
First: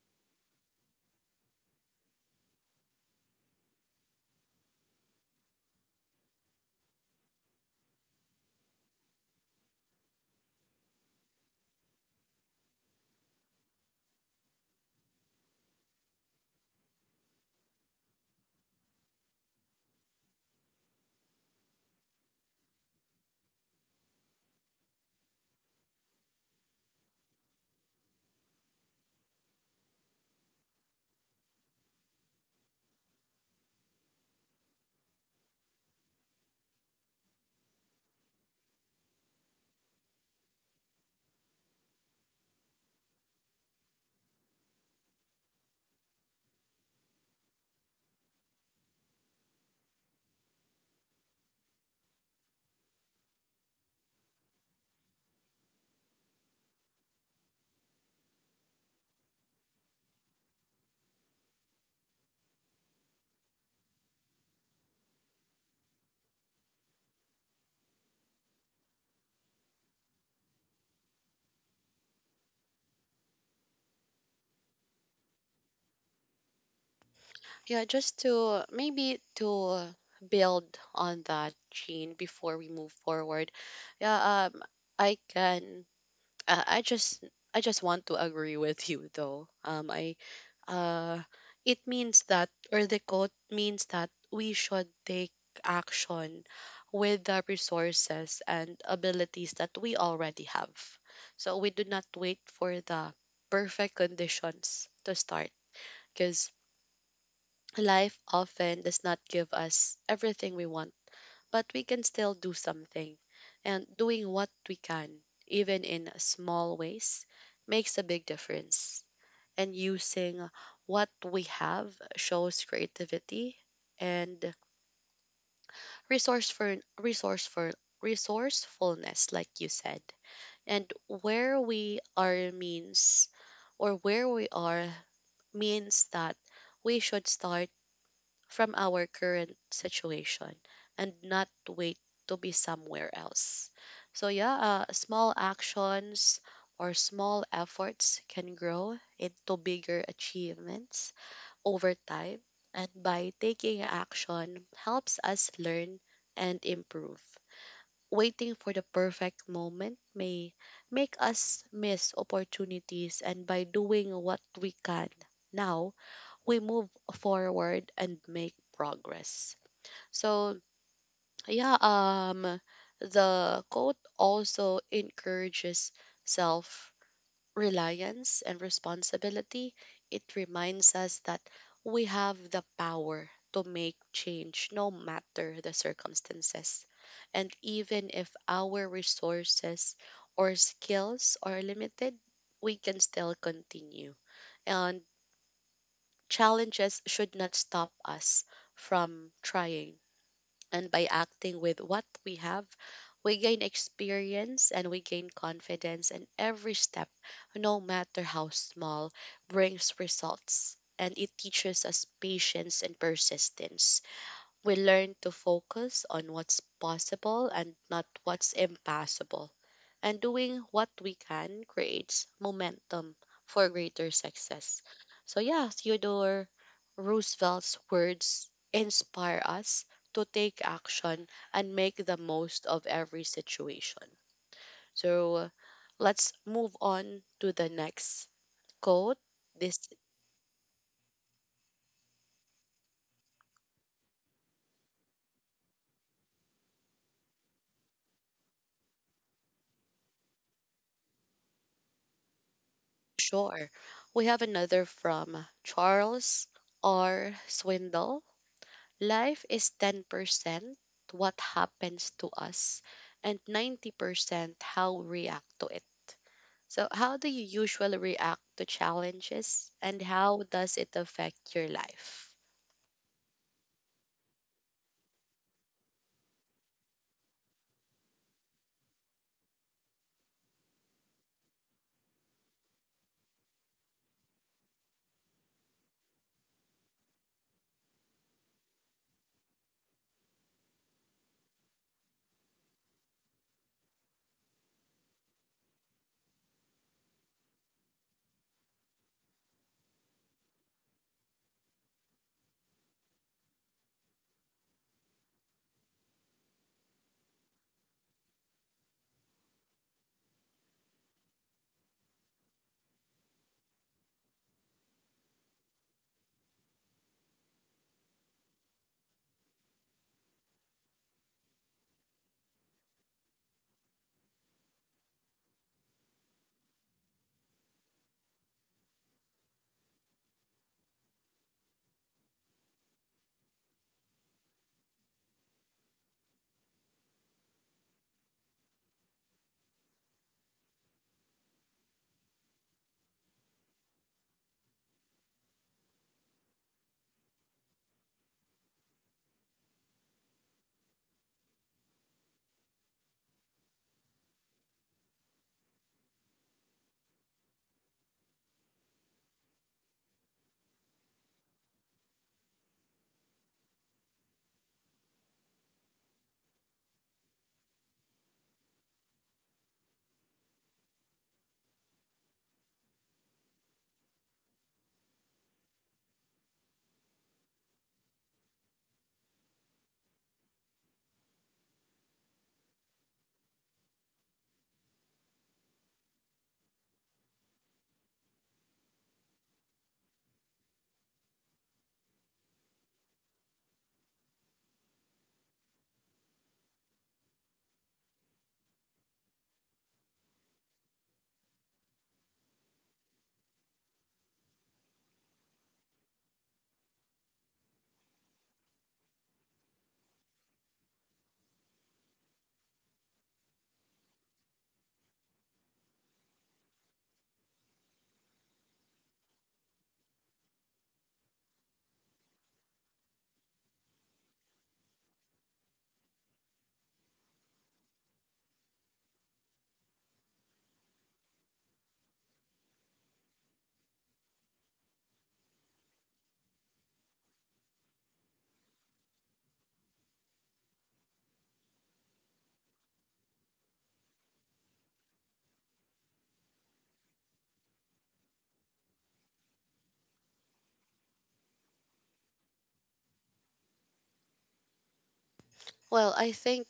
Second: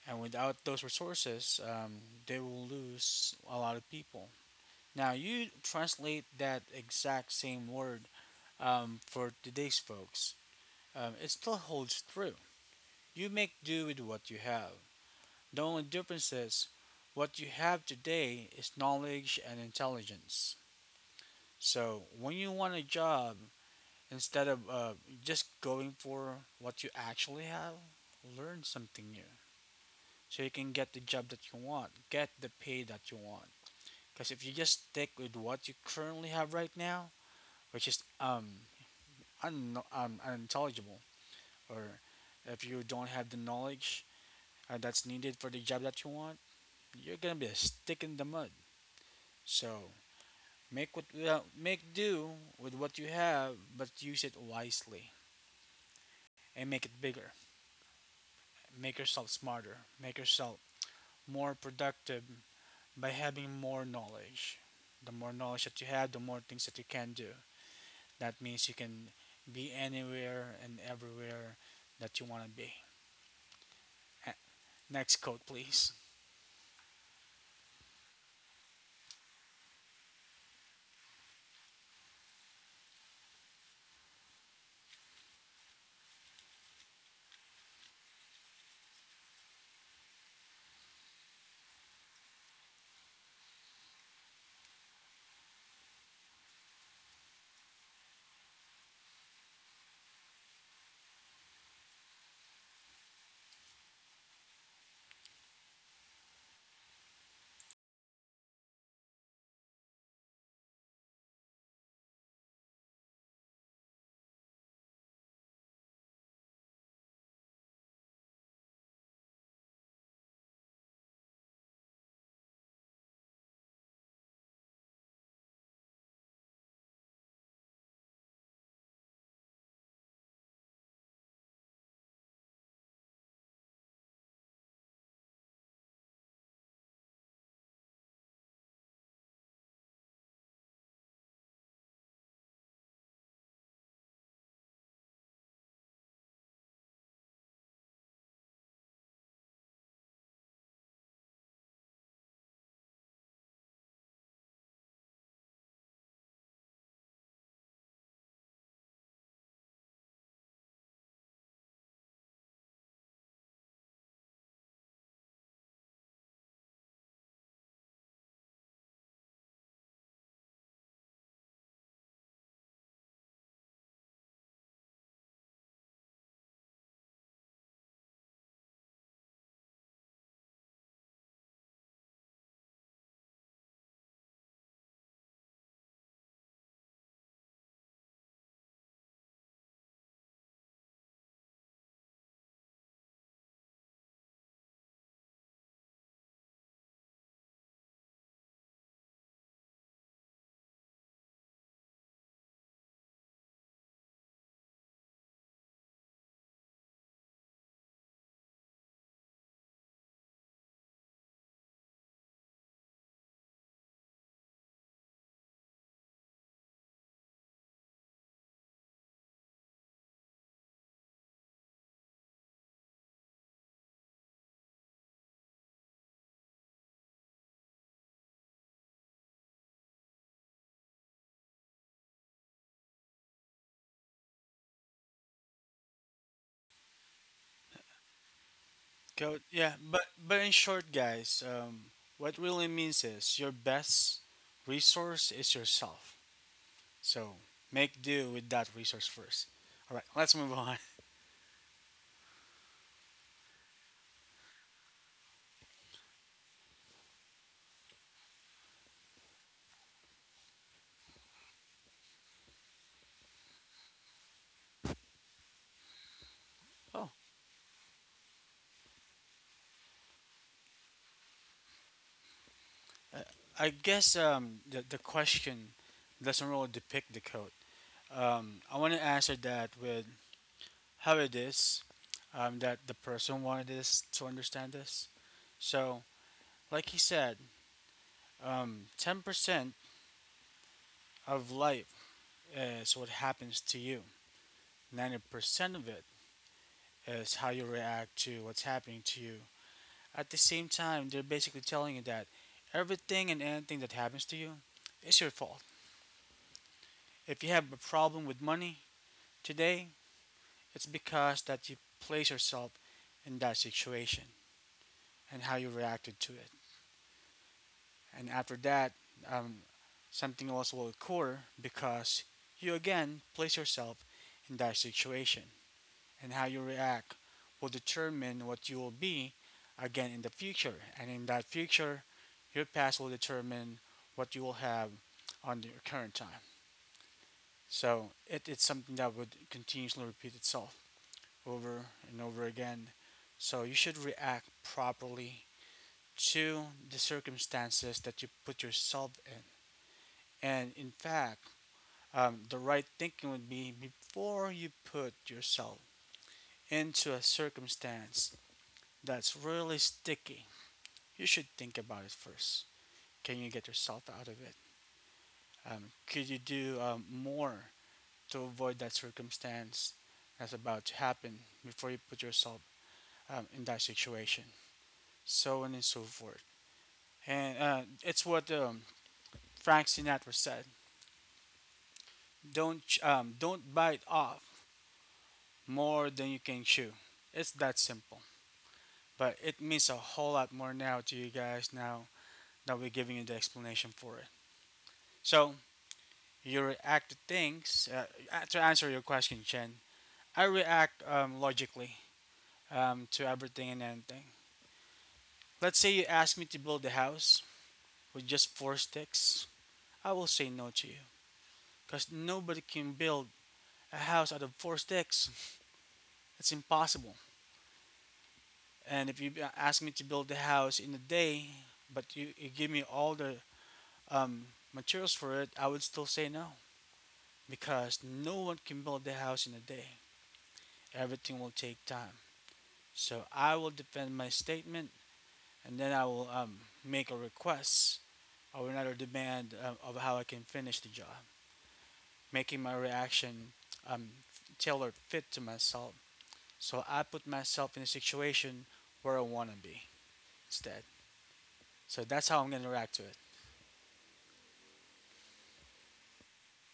and without those resources, they will lose a lot of people. Now you translate that exact same word for today's folks. It still holds true. You make do with what you have. The only difference is what you have today is knowledge and intelligence. So when you want a job, instead of just going for what you actually have, learn something new so you can get the job that you want, get the pay that you want. Because if you just stick with what you currently have right now, which is unintelligible, or if you don't have the knowledge that's needed for the job that you want, you're gonna be a stick in the mud. So make do with what you have, but use it wisely and make it bigger. Make yourself smarter, make yourself more productive by having more knowledge. The more knowledge that you have, the more things that you can do. That means you can be anywhere and everywhere that you want to be. Eh, next code, please.
Yeah, just to build on that, Gene, before we move forward. Yeah, I can uh, I just I just want to agree with you though. I uh, it means that, or the quote means that we should take action with the resources and abilities that we already have. So we do not wait for the perfect conditions to start because life often does not give us everything we want, but we can still do something. And doing what we can, even in small ways, makes a big difference. And using what we have shows creativity and resourceful, resourceful, resourcefulness, like you said. And where we are means, where we are means that we should start from our current situation and not wait to be somewhere else. So, yeah, small actions or small efforts can grow into bigger achievements over time. And by taking action helps us learn and improve. Waiting for the perfect moment may make us miss opportunities, and by doing what we can now, we move forward and make progress. So yeah, the quote also encourages self reliance and responsibility. It reminds us that we have the power to make change no matter the circumstances. And even if our resources or skills are limited, we can still continue. And challenges should not stop us from trying. And by acting with what we have, we gain experience and we gain confidence. And every step, no matter how small, brings results. And it teaches us patience and persistence. We learn to focus on what's possible and not what's impossible. And doing what we can creates momentum for greater success. So, yeah, Theodore Roosevelt's words inspire us to take action and make the most of every situation. So, let's move on to the next quote.
Code, yeah,
This,
but in short, guys, what really means is your best resource is yourself. So make do with that resource first. All right, let's move on.
sure. We have another from Charles R. Swindle. Life is 10% what happens to us and 90% how we react to it. So,
Oh,
how do you usually react to challenges and how does it affect your life?
Uh, I guess the question doesn't really depict the code. I want to answer that with how it is that the person wanted us to understand this. So, like he said, 10% of life is what happens to you, 90% of it is how you react to what's happening to you. At the same time, they're basically telling you that everything and anything that happens to you is your fault. If you have a problem with money today, it's because that you place yourself in that situation and how you reacted to it. And after that, um, something else will occur because you again place yourself in that situation. And how you react will determine what you will be again in the future. And in that future, your past will determine what you will have on your current time. So it's something that would continuously repeat itself over and over again. So you should react properly to the circumstances that you put yourself in. And in fact, the right thinking would be before you put yourself into a circumstance that's really sticky, you should think about it first. Can you get yourself out of it? Could you do more to avoid that circumstance that's about to happen before you put yourself in that situation? So on and so forth. And it's what Frank Sinatra said: "Don't don't bite off more than you can chew." It's that simple, but it means a whole lot more now to you guys now that we're giving you the explanation for it. So you react to things. To answer your question, Chen, I react logically to everything and anything. Let's say you ask me to build a house with just four sticks. I will say no to you because nobody can build a house out of four sticks. It's impossible. And if you ask me to build a house in a day, but you give me all the um, materials for it, I would still say no because no one can build a house in a day. Everything will take time. So I will defend my statement, and then I will make a request or another demand of how I can finish the job, making my reaction um, tailored fit to myself. So I put myself in a situation where I want to be instead. So that's how I'm going to react to it.
Well, I think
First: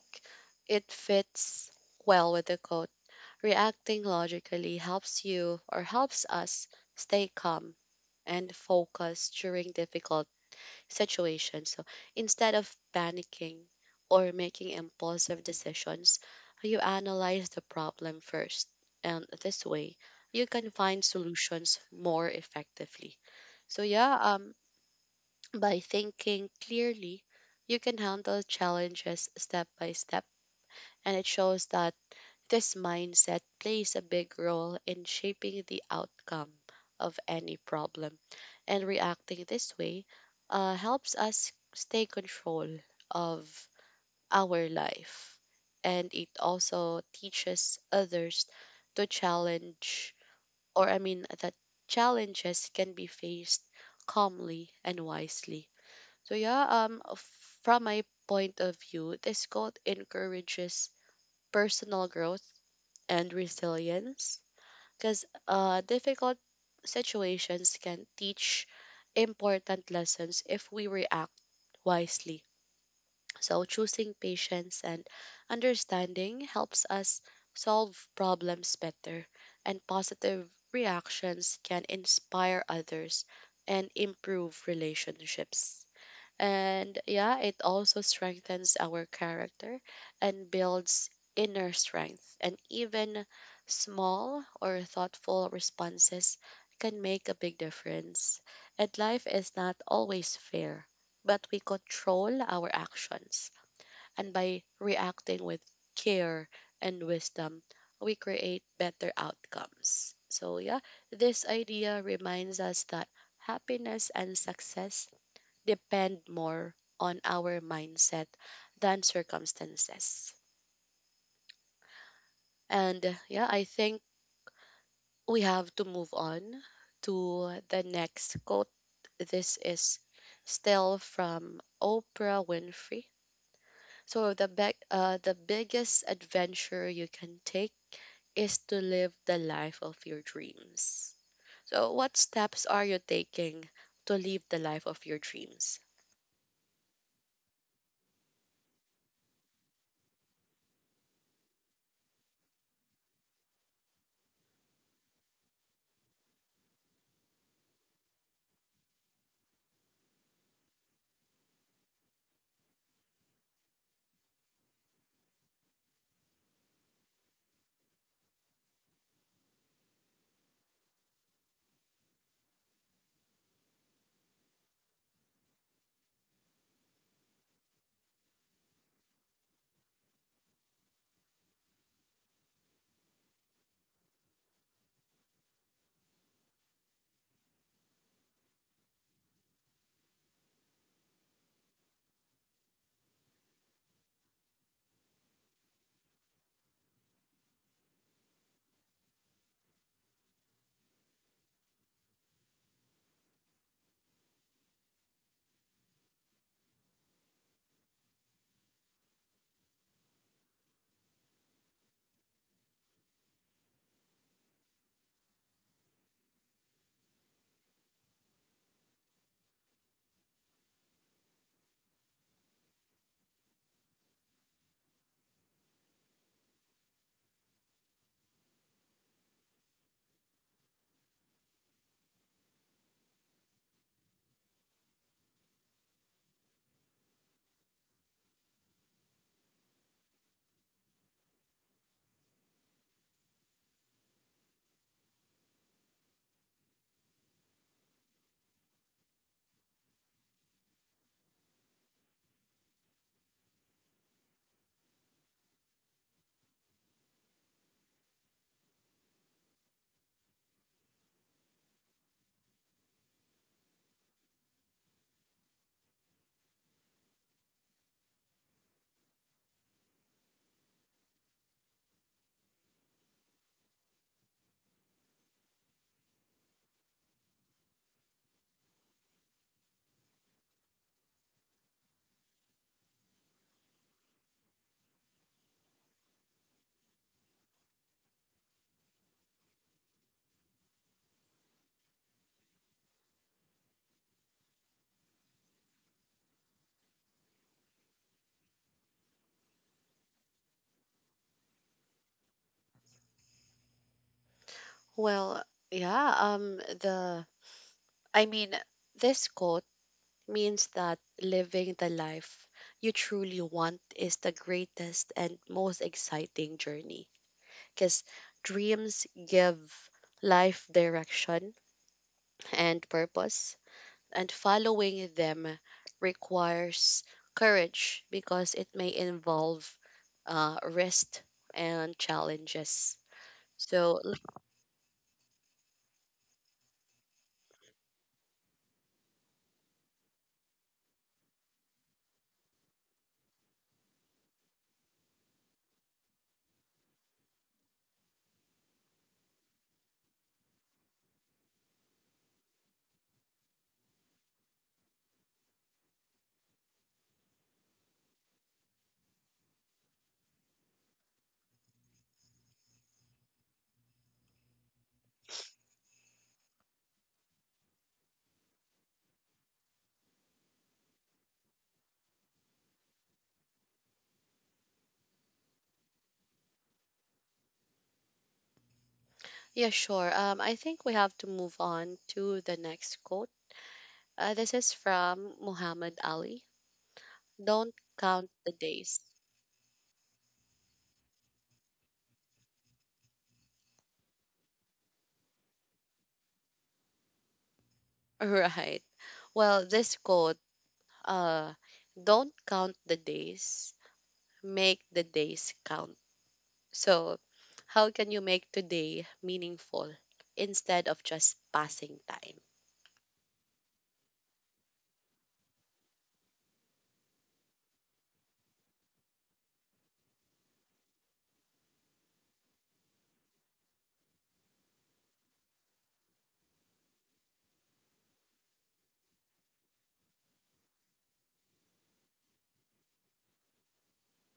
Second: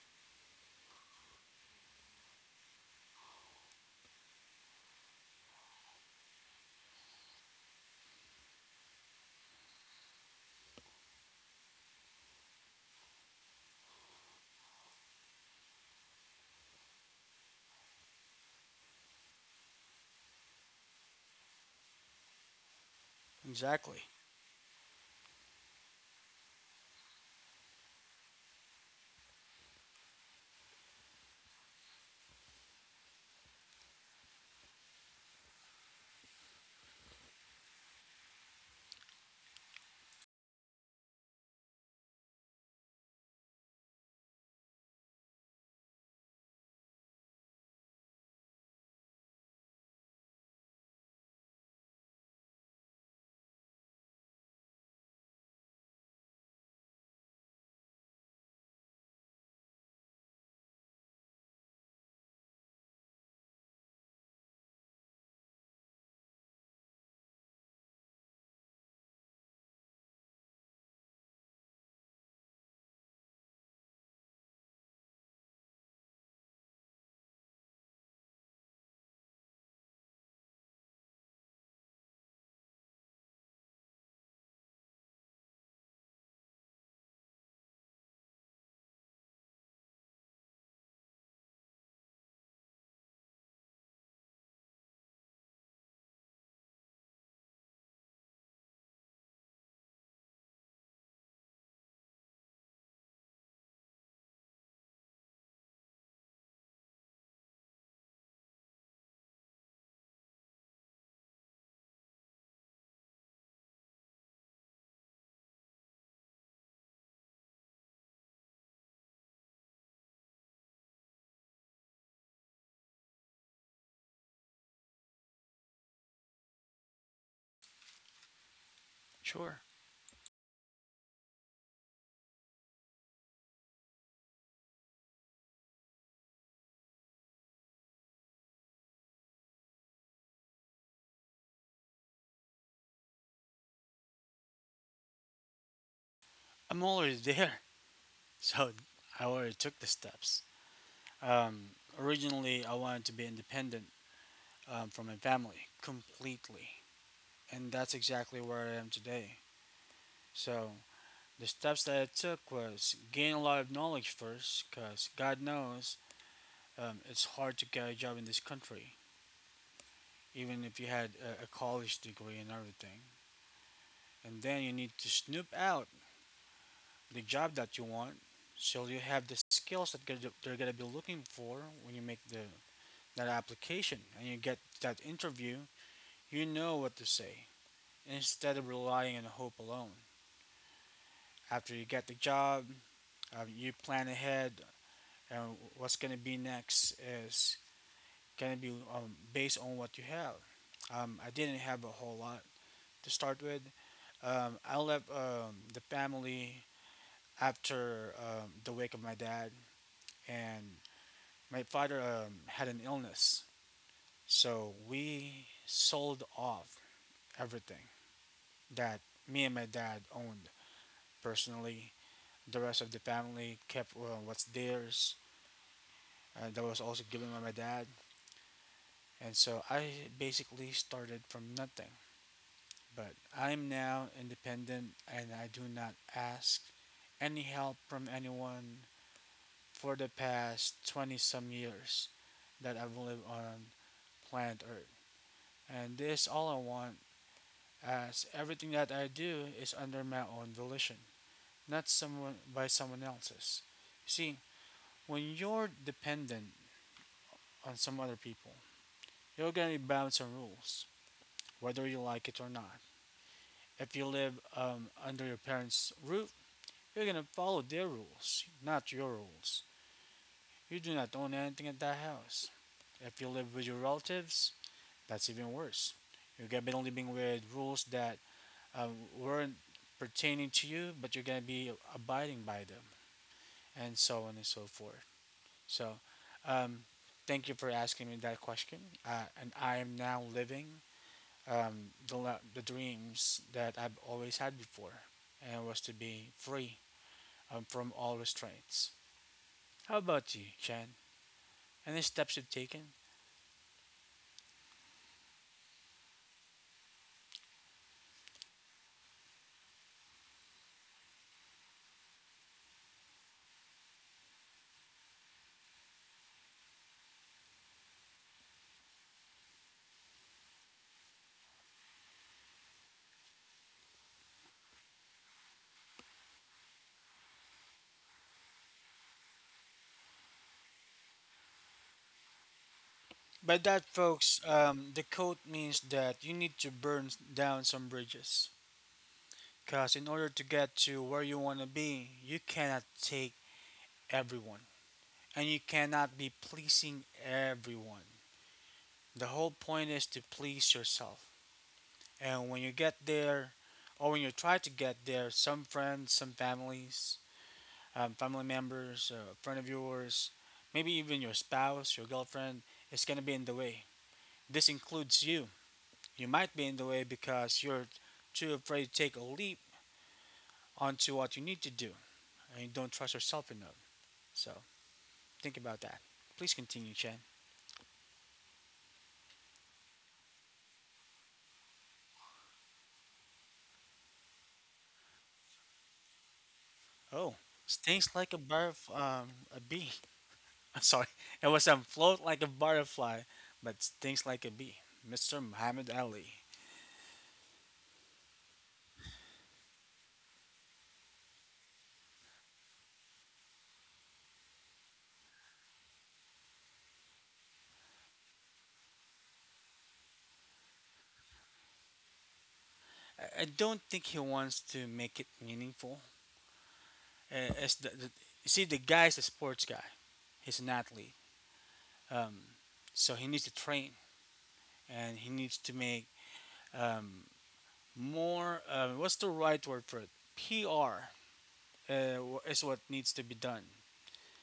it fits well with the quote. Reacting logically helps you or helps us stay calm and focused during difficult situation. So instead of panicking or making impulsive decisions, you analyze the problem first. And this way, you can find solutions more effectively. So,
Exactly.
yeah, by thinking clearly, you can handle challenges step by step. And it shows that this mindset plays a big role in shaping the outcome of any problem, and reacting this way helps us stay control of our life. And it also teaches others to challenge, or I mean, that challenges can be faced calmly and wisely. So yeah, from my point of view, this quote encourages personal growth and resilience because difficult situations can teach important lessons if we react wisely. So, choosing patience and understanding helps us solve problems better, and positive reactions can inspire others and improve relationships. And yeah, it also strengthens our character and builds inner strength. And even small or thoughtful responses can make a big difference. And life is not always fair, but we control our actions. And by reacting with care and wisdom, we create better outcomes. So, yeah, this idea reminds us that happiness and success depend more on our mindset than circumstances. And yeah, I think we have to move on to the next quote. This
Sure.
is still from Oprah Winfrey. So the the biggest adventure you can take is to live the life of your dreams. So what steps are you taking to live the life of your dreams?
I'm already there. So I already took the steps. Um, originally, I wanted to be independent from my family completely. And that's exactly where I am today. So the steps that I took was gain a lot of knowledge first, because God knows it's hard to get a job in this country, even if you had a college degree and everything. And then you need to snoop out the job that you want, so you have the skills that they're gonna be looking for when you make the that application and you get that interview. You know what to say instead of relying on hope alone. After you get the job, you plan ahead, and what's gonna be next is gonna be based on what you have. I didn't have a whole lot to start with. I left the family after the wake of my dad, and my father had an illness, so we sold off everything that me and my dad owned personally. The rest of the family kept what's theirs. That was also given by my dad, and so I basically started from nothing. But I'm now independent, and I do not ask any help from anyone for the past 20 some years that I've lived on planet Earth. And this all I want as everything that I do is under my own volition, not someone by someone else's. See, when you're dependent on some other people, you're gonna be bound some rules, whether you like it or not. If you live under your parents' roof, you're gonna follow their rules, not your rules. You do not own anything at that house. If you live with your relatives, that's even worse. You're gonna be living with rules that weren't pertaining to you, but you're gonna be abiding by them. And so on and so forth. So, um, Thank you for asking me that question. And I am now living the dreams that I've always had before, and was to be free from all restraints. How about you, Chen? Any steps you've taken?
Well, yeah, the I mean, this quote means that living the life you truly want is the greatest and most exciting journey because dreams give life direction and purpose, and following them requires courage because it may involve risk and challenges.
By that,
So, l-
folks, the quote means that you need to burn down some bridges. Because in order to get to where you want to be, you cannot take everyone. And you cannot be pleasing everyone. The whole point is to please yourself. And when you get there, or when you try to get there, some friends, some families, family members, a friend of yours, maybe even your spouse, your girlfriend, is going to be in the way. This includes you. You might be in the way because you're too afraid to take a leap onto what you need to do and you don't trust yourself enough. So think about that. Please continue, Chen.
yeah, sure. I think we have to move on to the next quote. This is from Muhammad Ali.
Oh,
Don't
stings like
count
a
the
bar of
days.
a bee. Sorry, it was float like a butterfly, but stings like a bee. Mr. Muhammad Ali.
Right. Well, this quote, uh, don't count the days, make the days count. So, how can you make today meaningful instead of just passing time?
I don't think he wants to make it meaningful. Uh, as the, the, you see, the guy's a sports guy. He's an athlete, um, so he needs to train and he needs to make um, more. What's the right word for it? PR is what needs to be done.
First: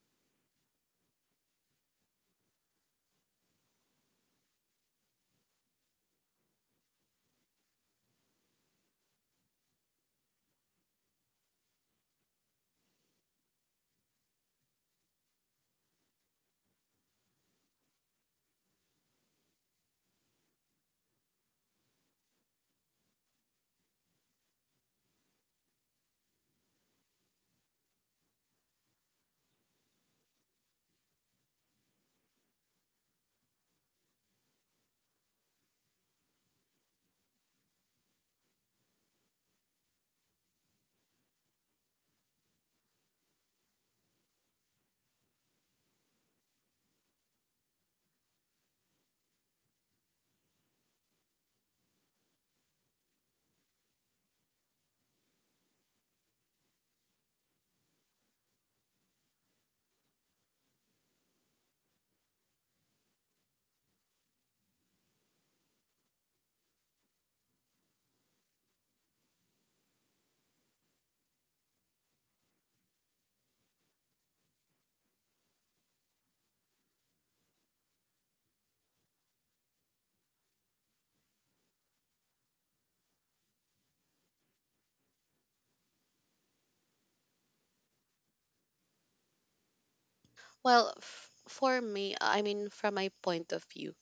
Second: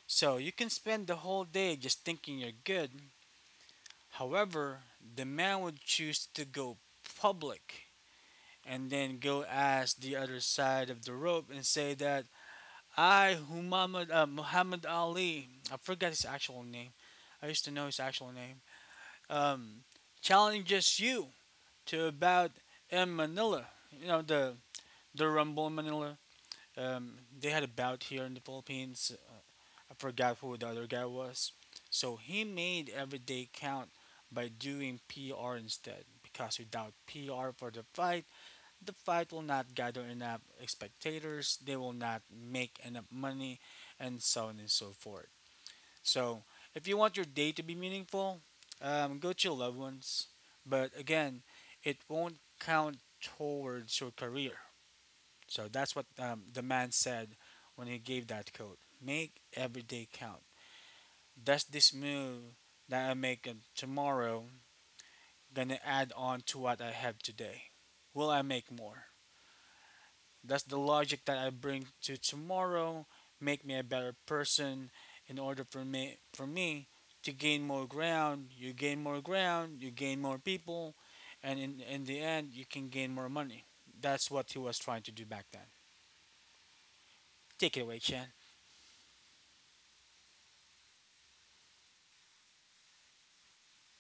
So you can spend the whole day just thinking you're good. However, the man would choose to go public and then go ask the other side of the rope and say that I, Muhammad Ali, I forgot his actual name. I used to know his actual name. Um, Challenges you to a bout in Manila. You know the Rumble in Manila. They had a bout here in the Philippines. I forgot who the other guy was. So he made every day count by doing PR instead, because without PR for the fight will not gather enough spectators, they will not make enough money, and so on and so forth. So, if you want your day to be meaningful, go to your loved ones. But again, it won't count towards your career. So, that's what the man said when he gave that quote: make every day count. Does this move that I make tomorrow gonna add on to what I have today? Will I make more? Does the logic that I bring to tomorrow make me a better person in order for me to gain more ground, you gain more ground, you gain more people, and in the end you can gain more money. That's what he was trying to do back then. Take it away, Chan.
Well, for me, I mean, from my point of view,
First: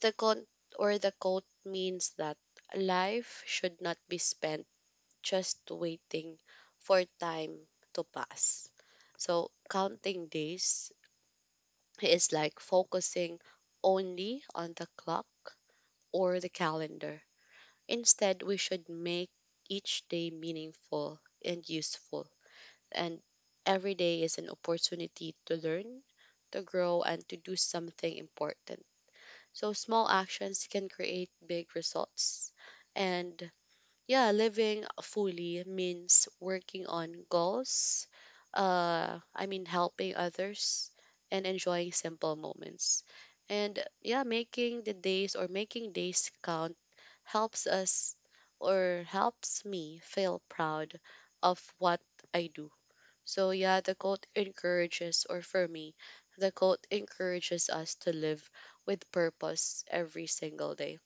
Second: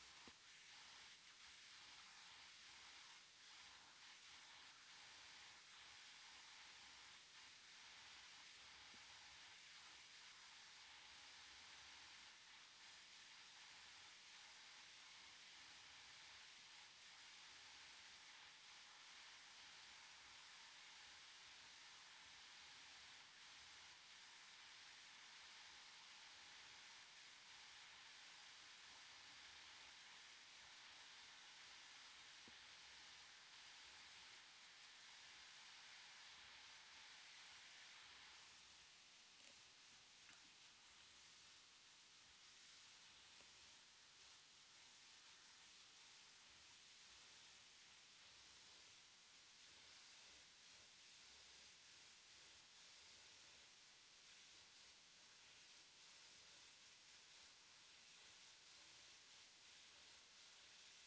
the quote the quote means that life should not be spent just waiting for time to pass. So, counting days is like focusing only on the clock or the calendar. Instead, we should make each day meaningful and useful. And every day is an opportunity to learn, to grow, and to do something important. So, small actions can create big results. And yeah, living fully means working on goals, I mean, helping others and enjoying simple moments. And yeah, making the days or making days count helps us or helps me feel proud of what I do. So yeah, the quote encourages, or for me, the quote encourages us to live with purpose every single day.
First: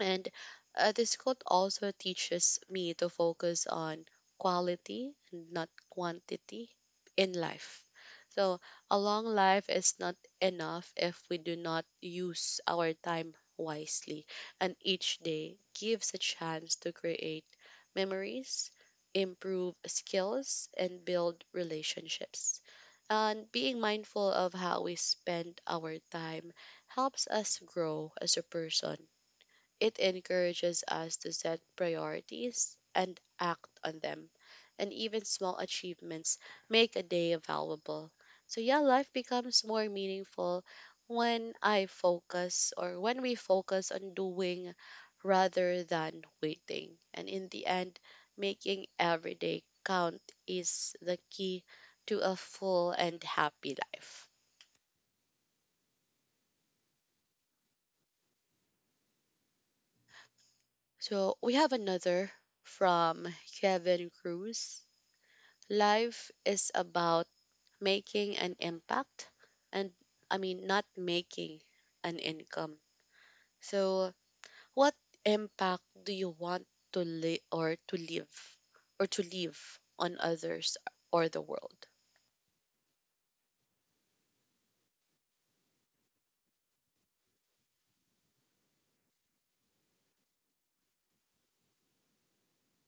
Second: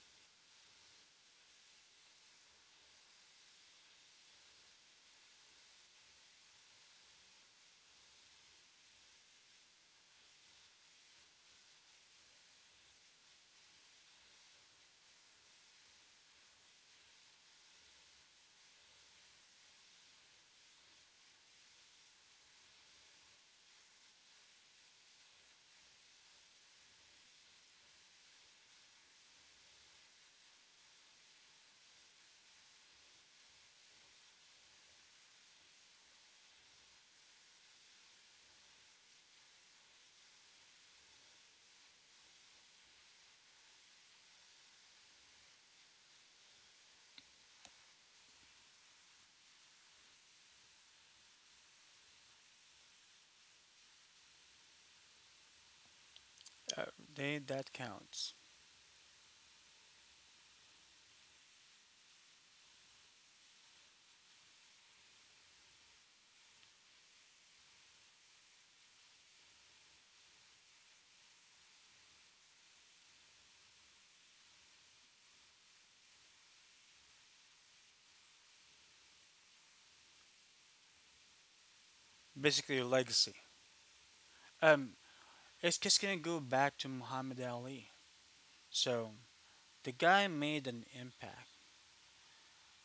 And this quote also teaches me to focus on quality and not quantity in life. So, a long life is not enough if we do not use our time wisely, and each day gives a chance to create memories, improve skills, and build relationships. And being mindful of how we spend our time helps us grow as a person. It encourages us to set priorities and act on them. And even small achievements make a day valuable. So, yeah, life becomes more meaningful when I focus or when we focus on doing rather than waiting. And in the end, making every day count is the key to a full and happy life.
Uh, that counts.
So, we have another from Kevin Cruz. Life is about making an impact and I mean not making an income. So what impact do you want to live or to leave on others or the world?
Basically a legacy. Um, it's just gonna go back to Muhammad Ali. So the guy made an impact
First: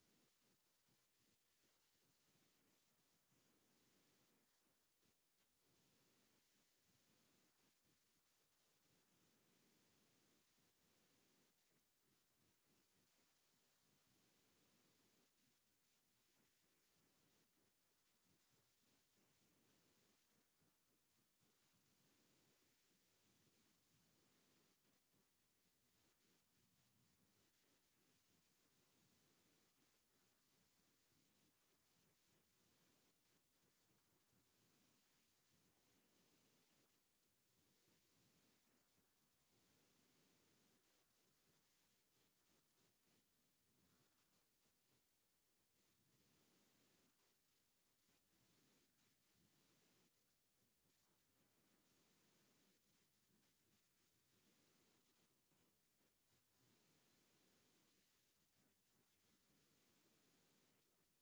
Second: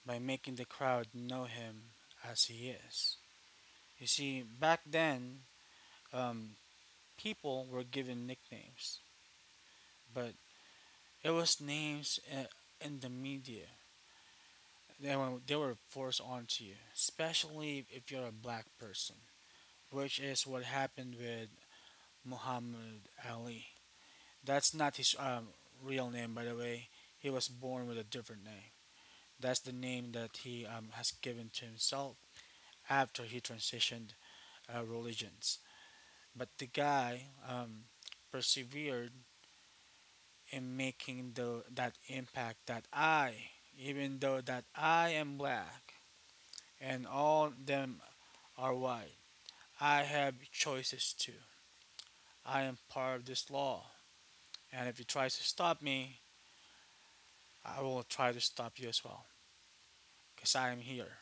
by making the crowd know him as he is. You see, back then, um, people were given nicknames, but it was in the media. They were forced onto you, especially if you're a black person, which is what happened with Muhammad Ali. That's not his real name, by the way. He was born with a different name. That's the name that he has given to himself after he transitioned religions. But the guy um, persevered in making the that impact that I, even though that I am black and all them are white, I have choices too. I am part of this law, and if you try to stop me, I will try to stop you as well, cause I am here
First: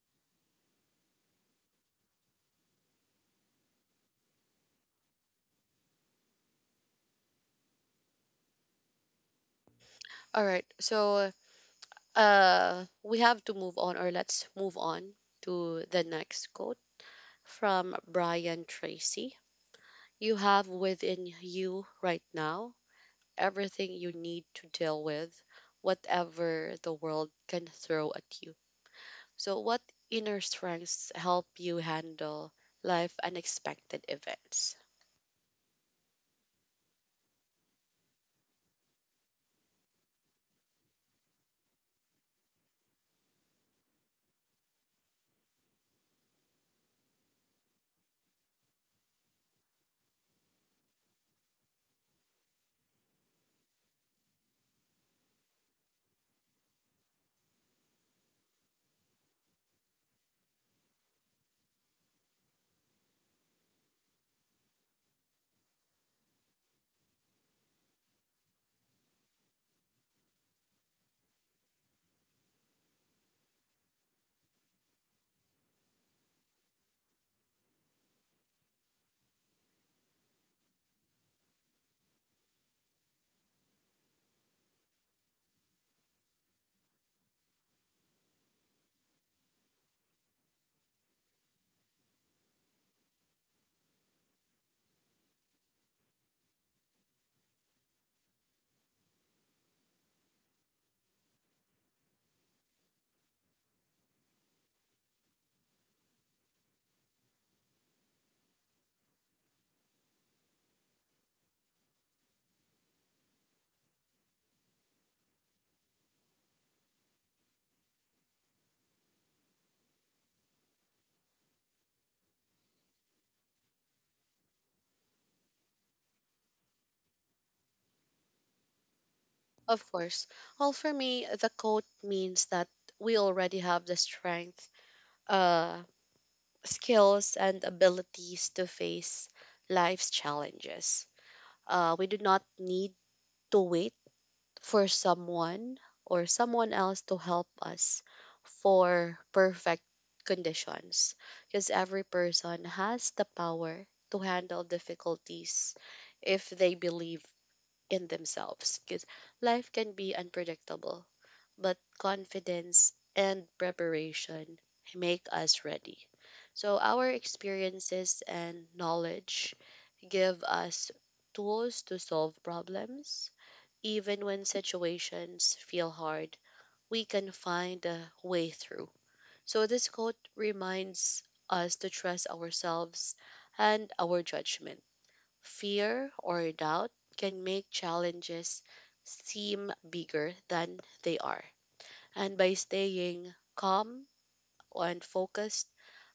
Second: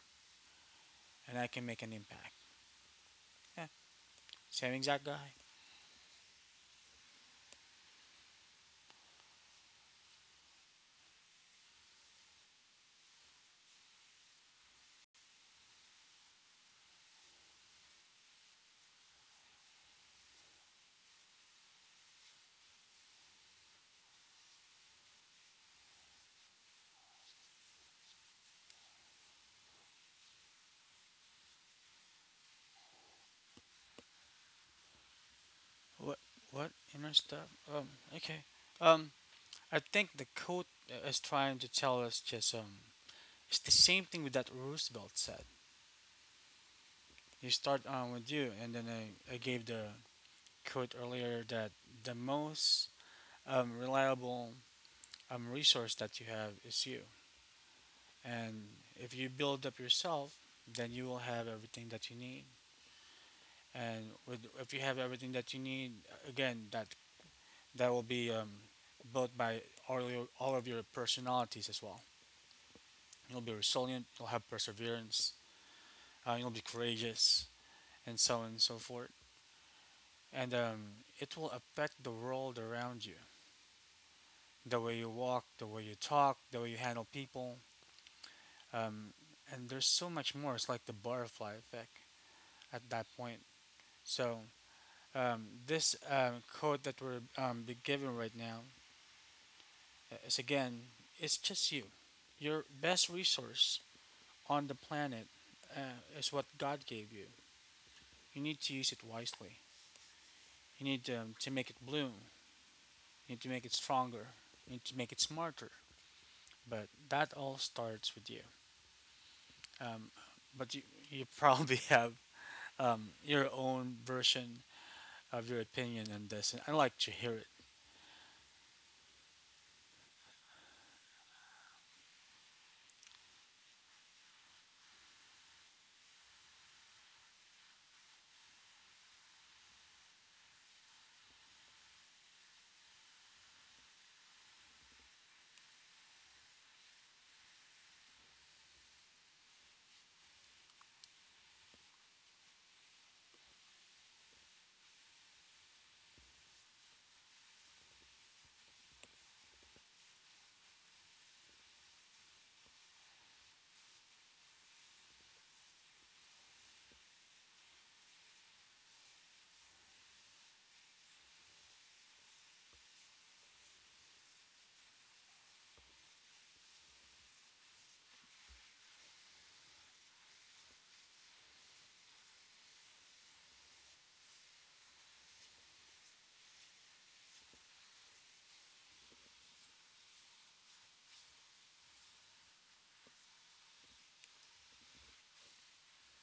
and I can make an impact. Yeah, same exact guy.
All right. So we have to move on or let's move on to the next quote from Brian Tracy. You have within you right now everything you need to deal with whatever the world can throw at you. So, what inner strengths help you handle life unexpected events?
What? What inner stuff? Um, okay. Um, I think the quote is trying to tell us just it's the same thing with that Roosevelt said. You start on with you, and then I gave the quote earlier that the most reliable resource that you have is you. And if you build up yourself, then you will have everything that you need. If you have everything that you need, again, that will be built by all of your personalities as well. You'll be resilient. You'll have perseverance. You'll be courageous, and so on and so forth. And it will affect the world around you, the way you walk, the way you talk, the way you handle people. Um, and there's so much more. It's like the butterfly effect at that point. So this code that we're be given right now is, again, it's just you. Your best resource on the planet is what God gave you. You need to use it wisely. You need to make it bloom. You need to make it stronger. You need to make it smarter. But that all starts with you. um, but you probably have your own version of your opinion on this, and I'd like to hear it.
Of course, well, for me, the code means that we already have the strength, uh, skills, and abilities to face life's challenges. We do not need to wait for someone else to help us for perfect conditions because every person has the power to handle difficulties if they believe in themselves, because life can be unpredictable but confidence and preparation make us ready. So our experiences and knowledge give us tools to solve problems. Even when situations feel hard, we can find a way through. So, this quote reminds us to trust ourselves and our judgment. Fear or doubt can make challenges seem bigger than they are. And by staying calm and focused,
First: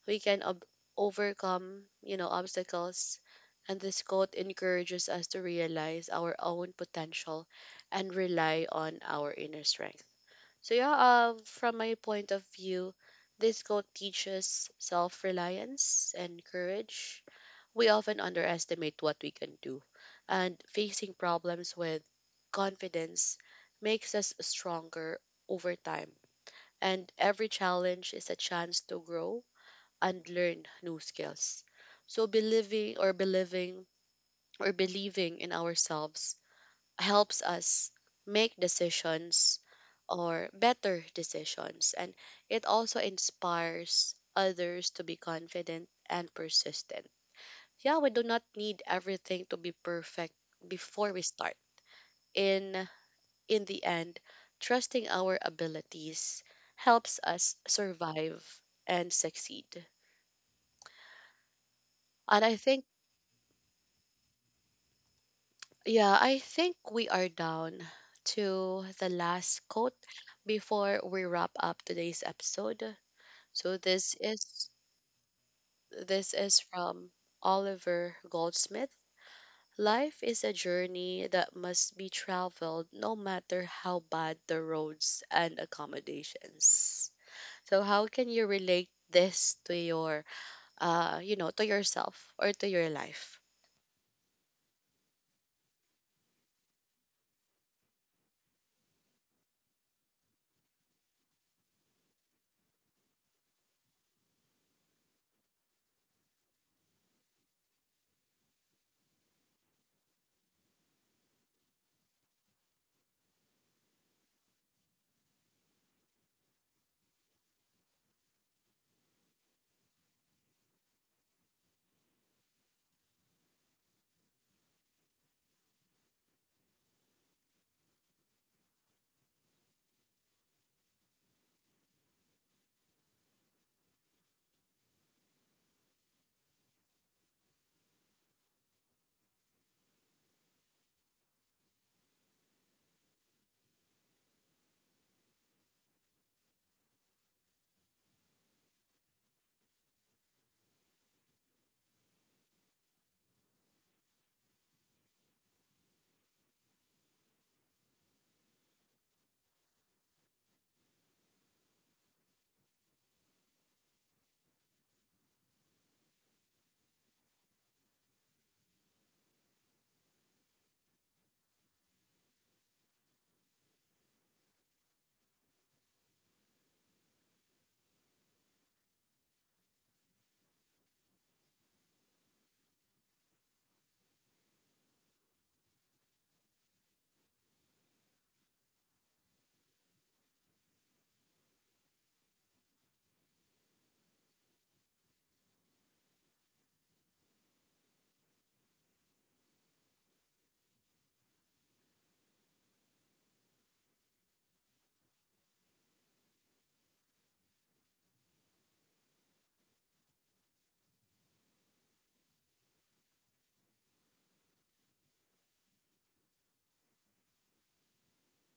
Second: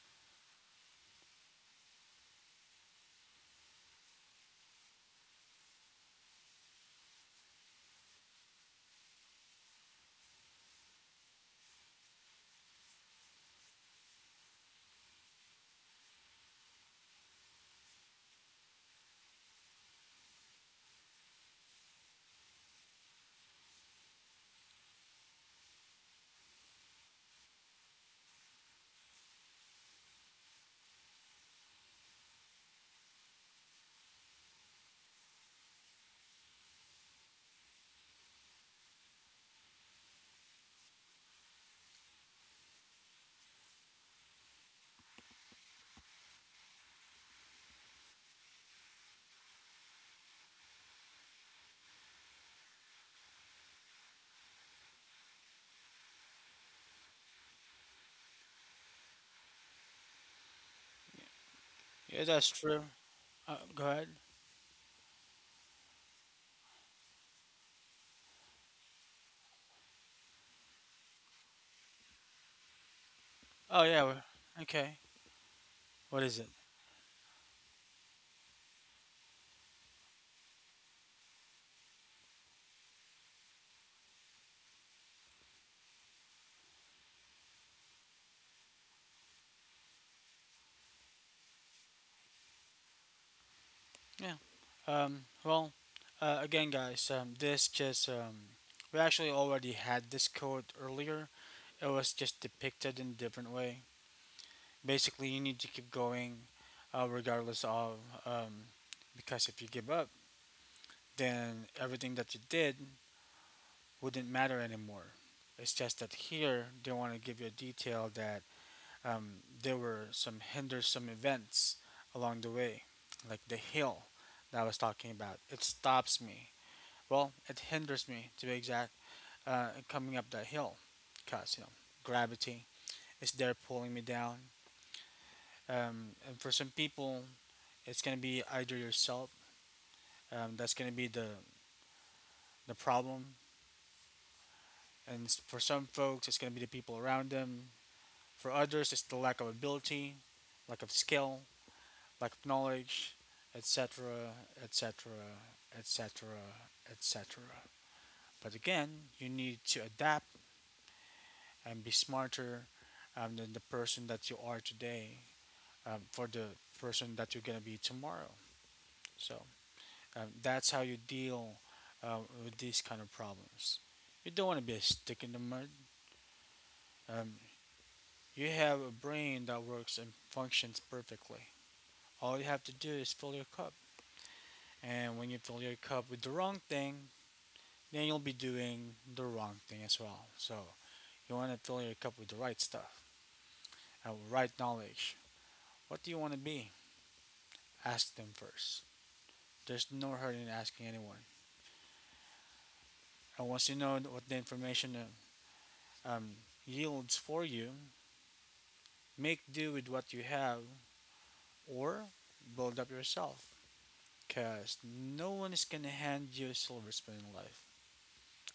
we can overcome, you know, obstacles. And this quote encourages us to realize our own potential and rely on our inner strength. So yeah, from my point of view, this quote teaches self-reliance and courage. We often underestimate what we can do, and facing problems with confidence makes us stronger over time. And every challenge is a chance to grow and learn new skills. So believing in ourselves helps us make decisions or better decisions, and it also inspires others to be confident and persistent. Yeah, we do not need everything to be perfect before we start. In in the end, trusting our abilities helps us survive and succeed.
Yeah,
And
that's
I
true.
think
Go ahead.
Yeah, I think we are down to the last quote before we wrap up today's episode. So
Oh yeah.
this
Well,
is
okay. What
this
is it?
is from Oliver Goldsmith. Life is a journey that must be traveled no matter how bad the roads and accommodations. So how can you relate this to your you know, to yourself or to your life?
Yeah. Um, well, Again, guys, this just we actually already had this code earlier. It was just depicted in a different way. Basically, you need to keep going, regardless of um, because if you give up, then everything that you did wouldn't matter anymore. It's just that here they want to give you a detail that there were some hindersome events along the way, like the hill that I was talking about. It stops me. Well, it hinders me to be exact, coming up that hill, cause you know gravity is there pulling me down. And for some people, it's gonna be either yourself. That's gonna be the problem. And for some folks, it's gonna be the people around them. For others, it's the lack of ability, lack of skill, lack of knowledge, etc., etc., etc., etc. But again, you need to adapt and be smarter than the person that you are today for the person that you're going to be tomorrow. So that's how you deal with these kind of problems. You don't want to be a stick in the mud. Um, you have a brain that works and functions perfectly. All you have to do is fill your cup. And when you fill your cup with the wrong thing, then you'll be doing the wrong thing as well. So you want to fill your cup with the right stuff and right knowledge. What do you want to be? Ask them first. There's no hurt in asking anyone. And once you know what the information uh, um, yields for you, make do with what you have or build up yourself, because no one is going to hand you a silver spoon in life.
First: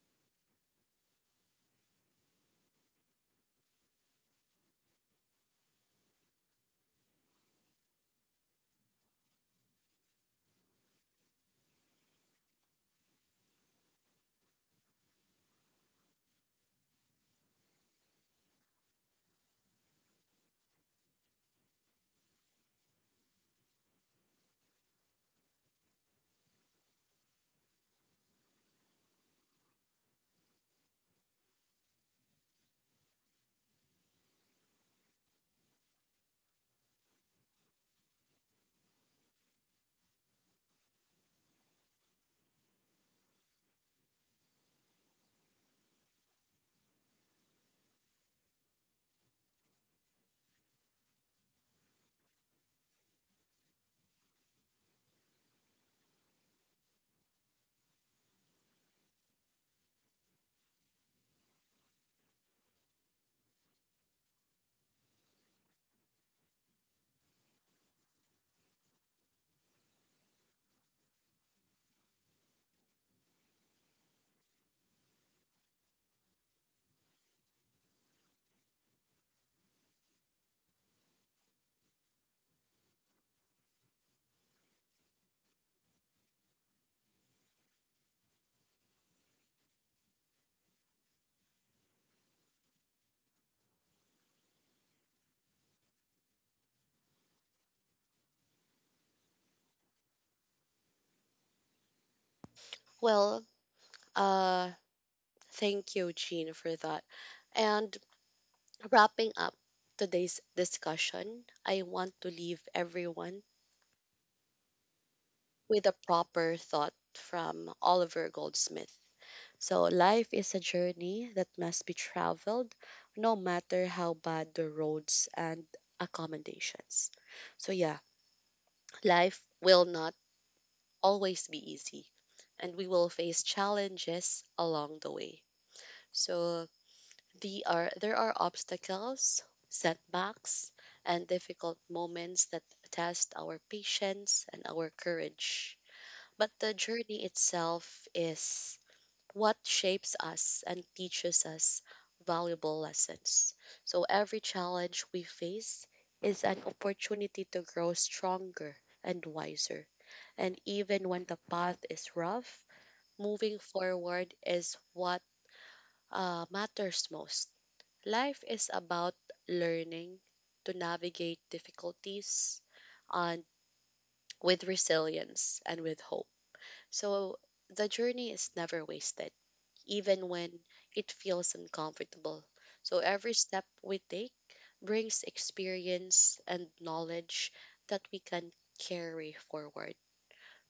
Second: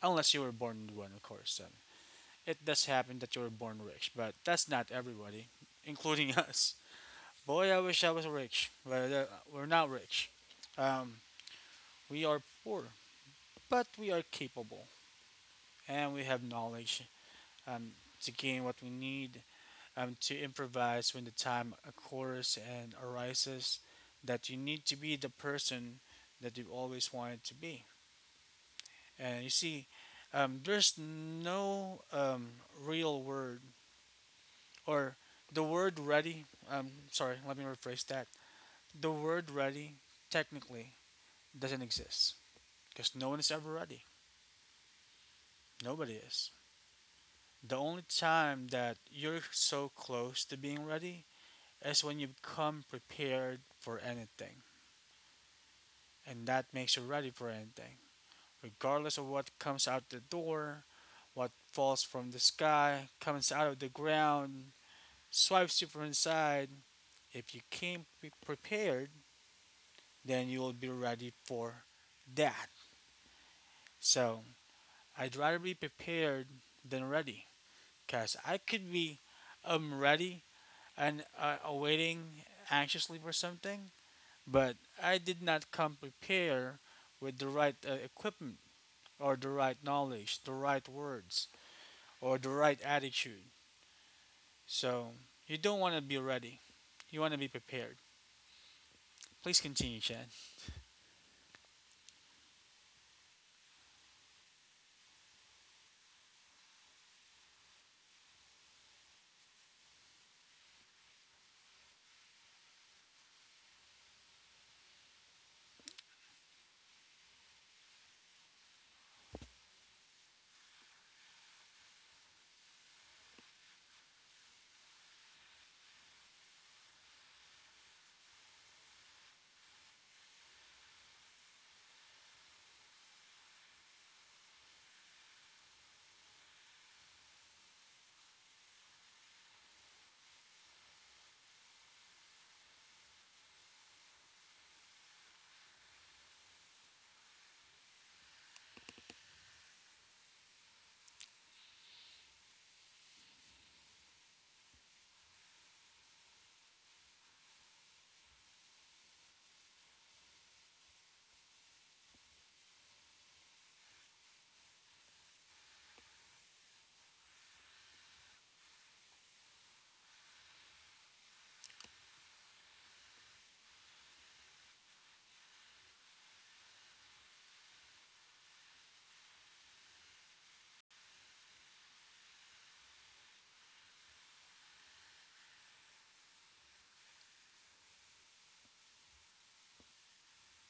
Unless you were born with one, of course. Then. It does happen that you're born rich, but that's not everybody, including us. Boy, I wish I was rich, but we're not rich. Um, we are poor, but we are capable, and we have knowledge um, to gain what we need to improvise when the time occurs and arises. That you need to be the person that you've always wanted to be. And you see, there's no real word or the word ready, sorry, let me rephrase that. The word ready technically doesn't exist because no one is ever ready. Nobody is. The only time that you're so close to being ready is when you become prepared for anything. And that makes you ready for anything. Regardless of what comes out the door, what falls from the sky, comes out of the ground, swipes you from inside. If you came prepared, then you will be ready for that. So I'd rather be prepared than ready because I could be ready and awaiting anxiously for something, but I did not come prepared with the right equipment or the right knowledge, the right words, or the right attitude. So you don't want to be ready. You want to be prepared. Please continue, Chad.
Well, uh thank you Jean for that. And wrapping up today's discussion, I want to leave everyone with a proper thought from Oliver Goldsmith. So, life is a journey that must be traveled no matter how bad the roads and accommodations. So, yeah, life will not always be easy and we will face challenges along the way. So, there are obstacles, setbacks, and difficult moments that test our patience and our courage. But the journey itself is what shapes us and teaches us valuable lessons. So every challenge we face is an opportunity to grow stronger and wiser. And even when the path is rough, moving forward is what matters most. Life is about learning to navigate difficulties and with resilience and with hope. So the journey is never wasted, even when it feels uncomfortable. So every step we take brings experience and knowledge that we can carry forward.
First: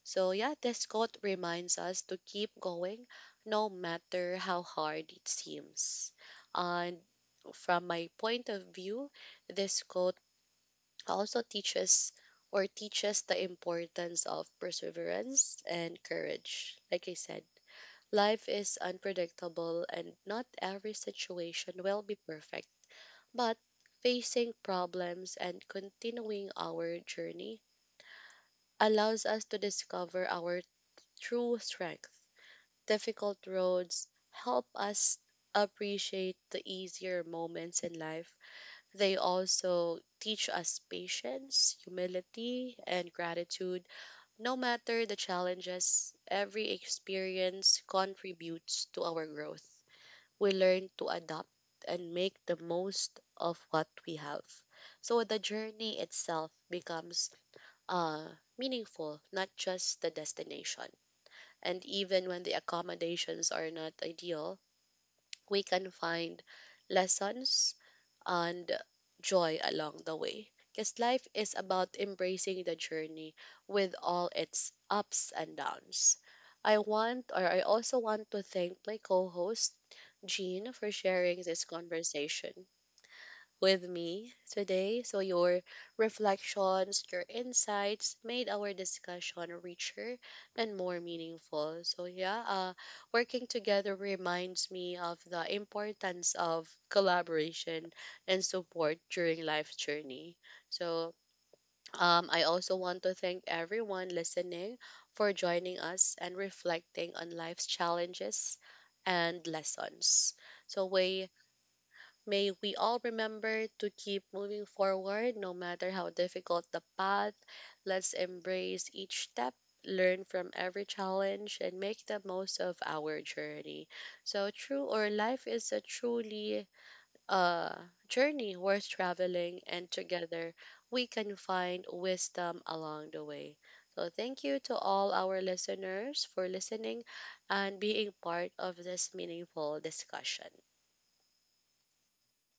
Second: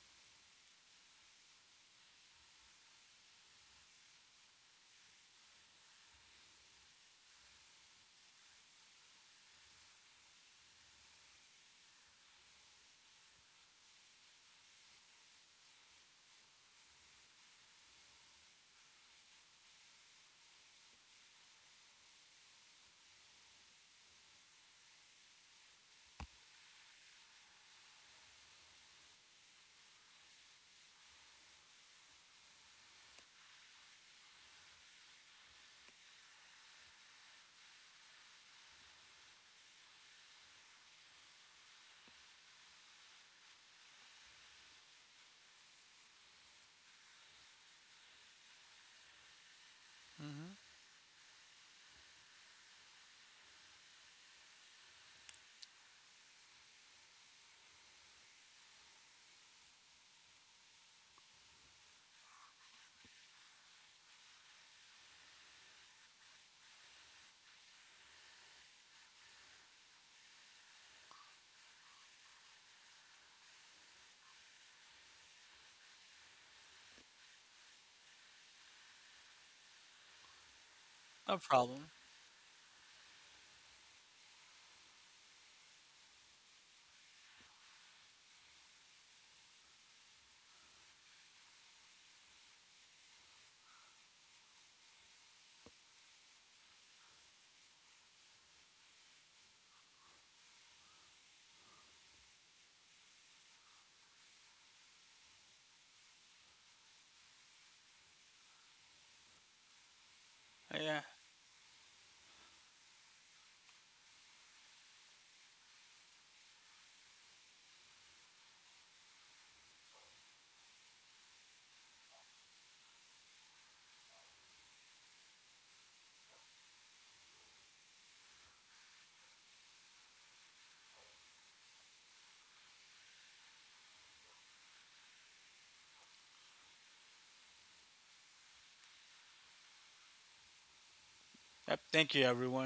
So, yeah, this quote reminds us to keep going no matter how hard it seems. And from my point of view, this quote also teaches the importance of perseverance and courage. Like I said, life is unpredictable and not every situation will be perfect. But facing problems and continuing our journey allows us to discover our true strength. Difficult roads help us appreciate the easier moments in life. They also teach us patience, humility, and gratitude. No matter the challenges, every experience contributes to our growth.
Hmm.
We learn to adapt and make the most of what we have. So the journey itself becomes uh, meaningful, not just the destination. And even when the accommodations are not ideal, we can find lessons and joy along the way. Because life is about embracing the journey with all its ups and downs. I also want to thank my co host, Jean, for
No
sharing this
problem.
conversation with me today. So, your reflections, your insights made our discussion richer and more meaningful. So, yeah, working together reminds me of the importance of collaboration and support during life's journey. So, I also want to thank everyone listening for joining us and reflecting on life's challenges and lessons. So
Yeah.
we May we all remember to keep moving forward no matter how difficult the path. Let's embrace each step, learn from every challenge, and make the most of our journey. So, true or life is a truly uh, journey worth traveling, and together we can find wisdom along the way. So, thank you to all our listeners for listening and being part of this meaningful discussion.
Yep. Thank you, everyone.